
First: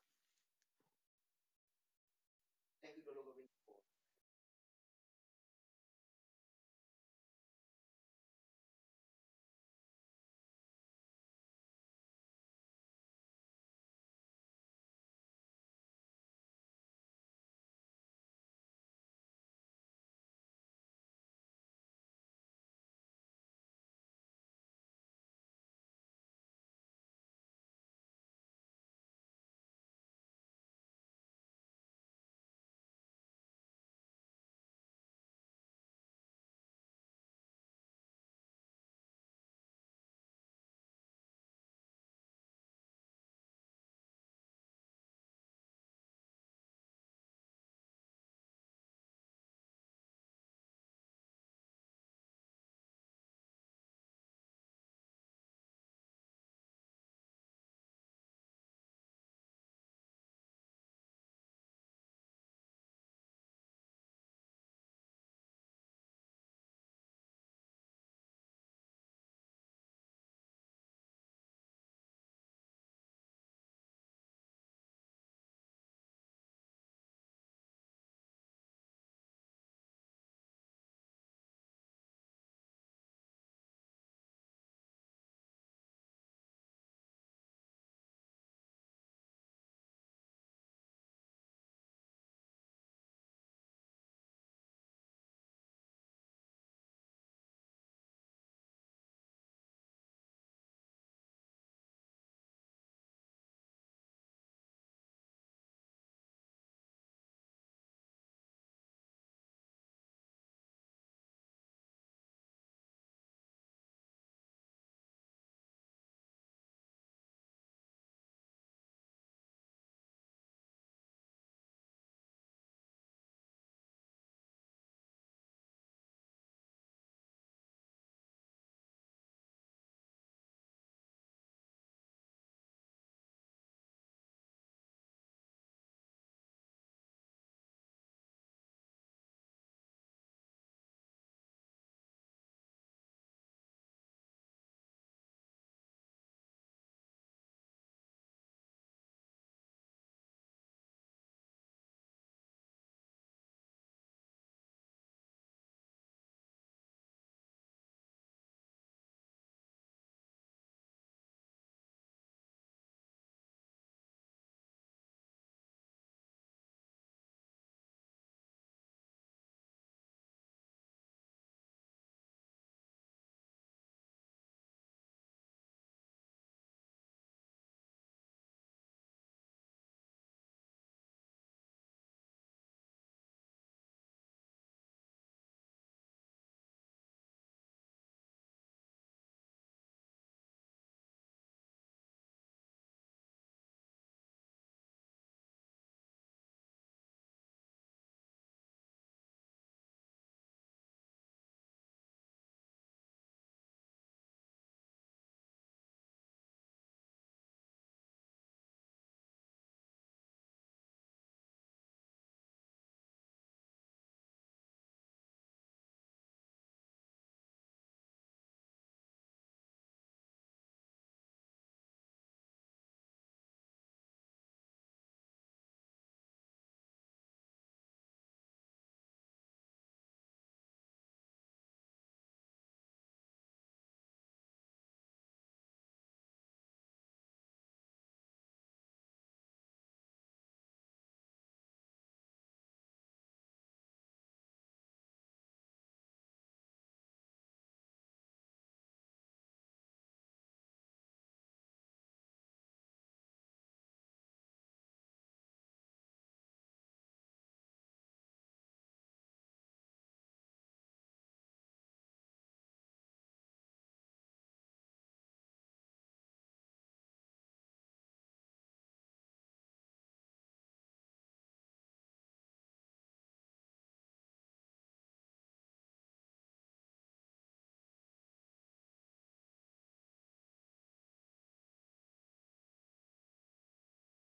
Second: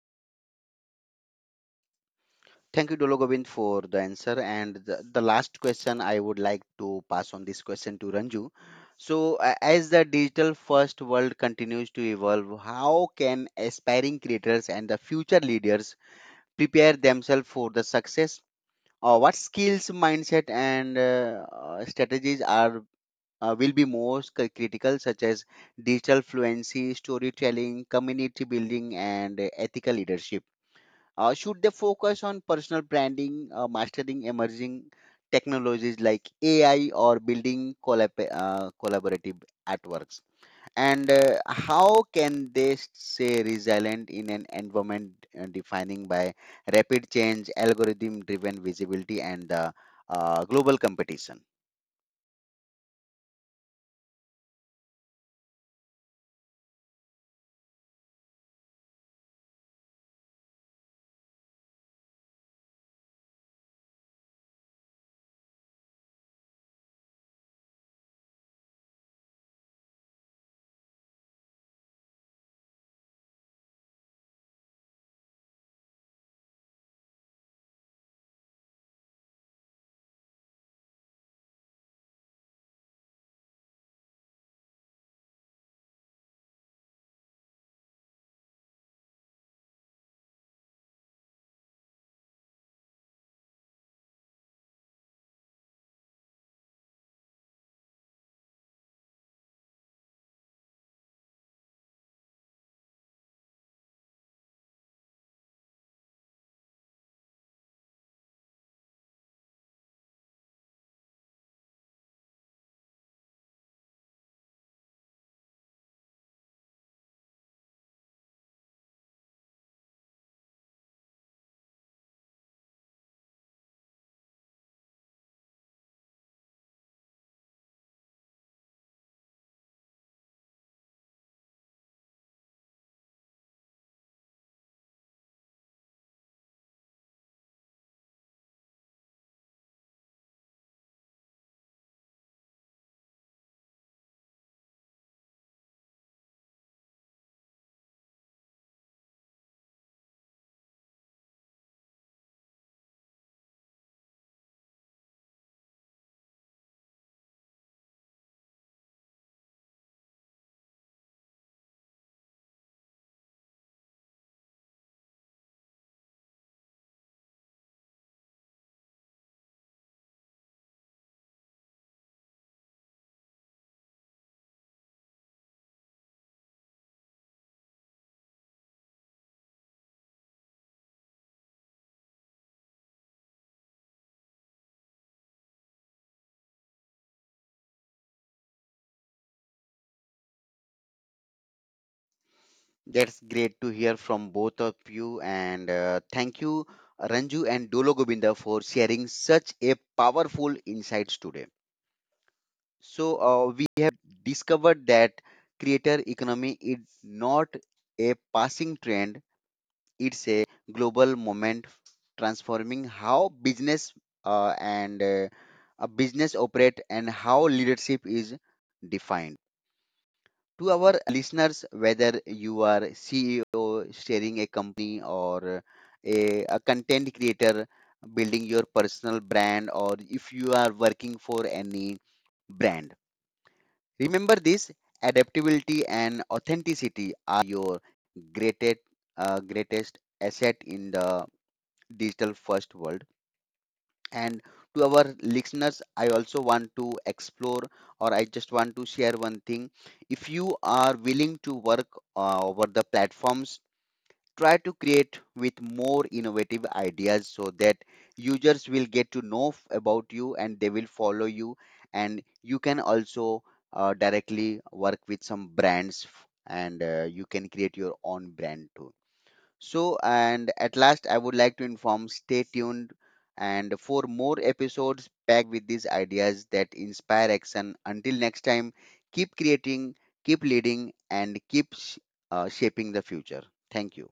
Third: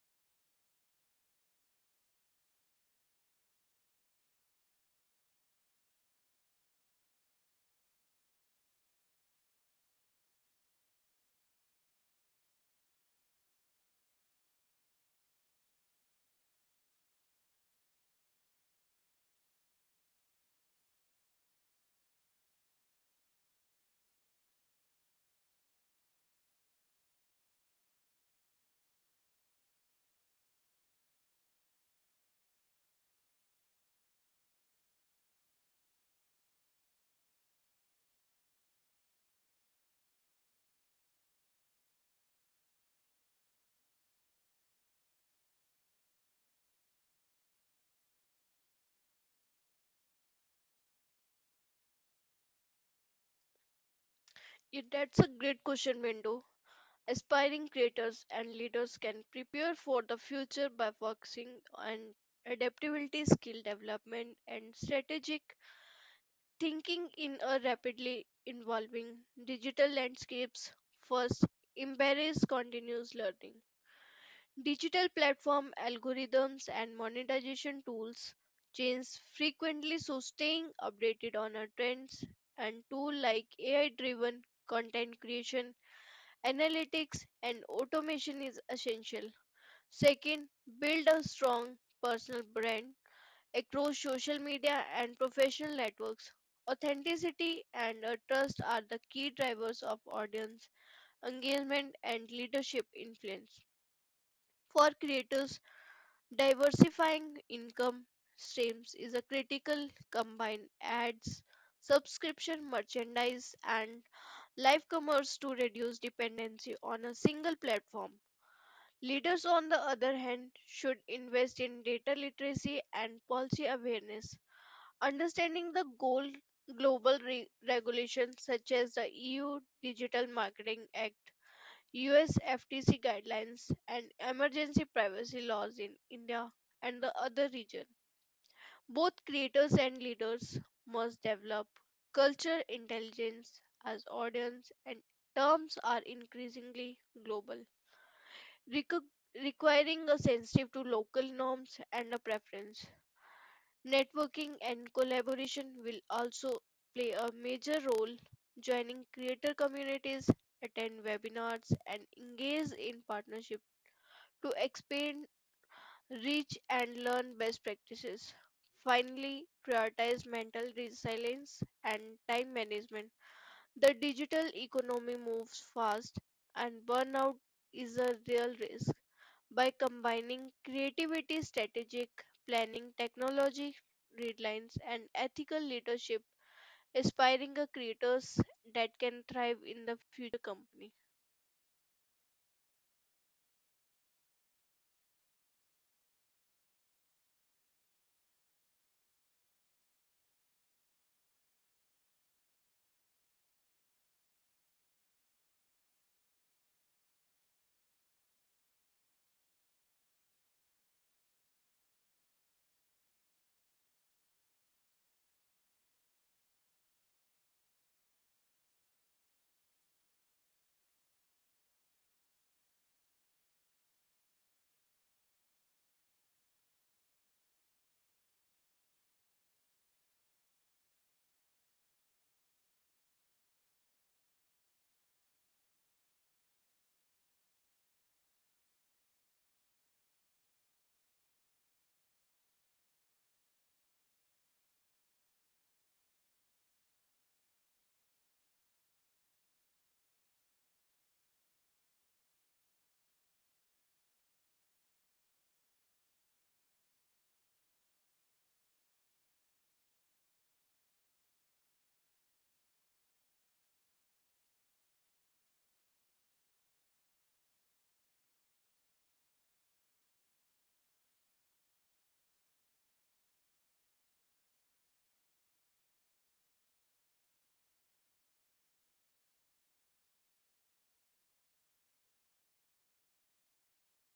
Speaker 1: Thank you, Dolo Govind, for the answer. And the, the last question I would like to pass on this question to Ranju. So, a- as the digital first world continues to evolve, how can aspiring creators and the future leaders prepare themselves for the success? Or what skills, mindset, and uh, uh, strategies are uh, will be most cri- critical, such as digital fluency, storytelling, community building, and uh, ethical leadership? Uh, should they focus on personal branding, uh, mastering emerging technologies like A I, or building collab- uh, collaborative artworks? And uh, how can they stay resilient in an environment uh, defining by rapid change, algorithm-driven visibility, and uh, uh, global competition?
Speaker 2: It, that's a great question, Window. Aspiring creators and leaders can prepare for the future by focusing on adaptability, skill development, and strategic thinking in a rapidly evolving digital landscapes. First, embrace continuous learning. Digital platform algorithms and monetization tools change frequently, so staying updated on our trends and tools like A I driven content creation, analytics, and automation is essential. Second, build a strong personal brand across social media and professional networks. Authenticity and uh, trust are the key drivers of audience engagement and leadership influence. For creators, diversifying income streams is a critical combine ads, subscription merchandise and live commerce to reduce dependency on a single platform. Leaders on the other hand should invest in data literacy and policy awareness, understanding the goal global re- regulations such as the E U Digital Marketing Act U S F T C guidelines and emergency privacy laws in India and the other region. Both creators and leaders must develop culture intelligence as audience and terms are increasingly global, reco- requiring a sensitive to local norms and a preference. Networking and collaboration will also play a major role joining creator communities attend webinars and engage in partnership to expand, reach, and learn best practices. Finally, prioritize mental resilience and time management. The digital economy moves fast, and burnout is a real risk. By combining creativity, strategic planning, technology, deadlines, and ethical leadership, aspiring a creators that can thrive in the future company.
Speaker 1: That's great to hear from both of you, and uh, thank you, Ranju and Dolo Govinda, for sharing such a powerful insights today. So uh, we have discovered that creator economy is not a passing trend; it's a global moment transforming how business uh, and uh, a business operate and how leadership is defined. To our listeners, whether you are C E O steering a company or a, a content creator building your personal brand, or if you are working for any brand, remember this: adaptability and authenticity are your greatest, uh, greatest asset in the digital first world. And to our listeners, I also want to explore or I just want to share one thing. If you are willing to work uh, over the platforms, try to create with more innovative ideas so that users will get to know f- about you and they will follow you. And you can also uh, directly work with some brands f- and uh, you can create your own brand too. So, and at last, I would like to inform stay tuned and for more episodes packed with these ideas that inspire action. Until next time, keep creating, keep leading, and keep sh- uh, shaping the future. Thank you.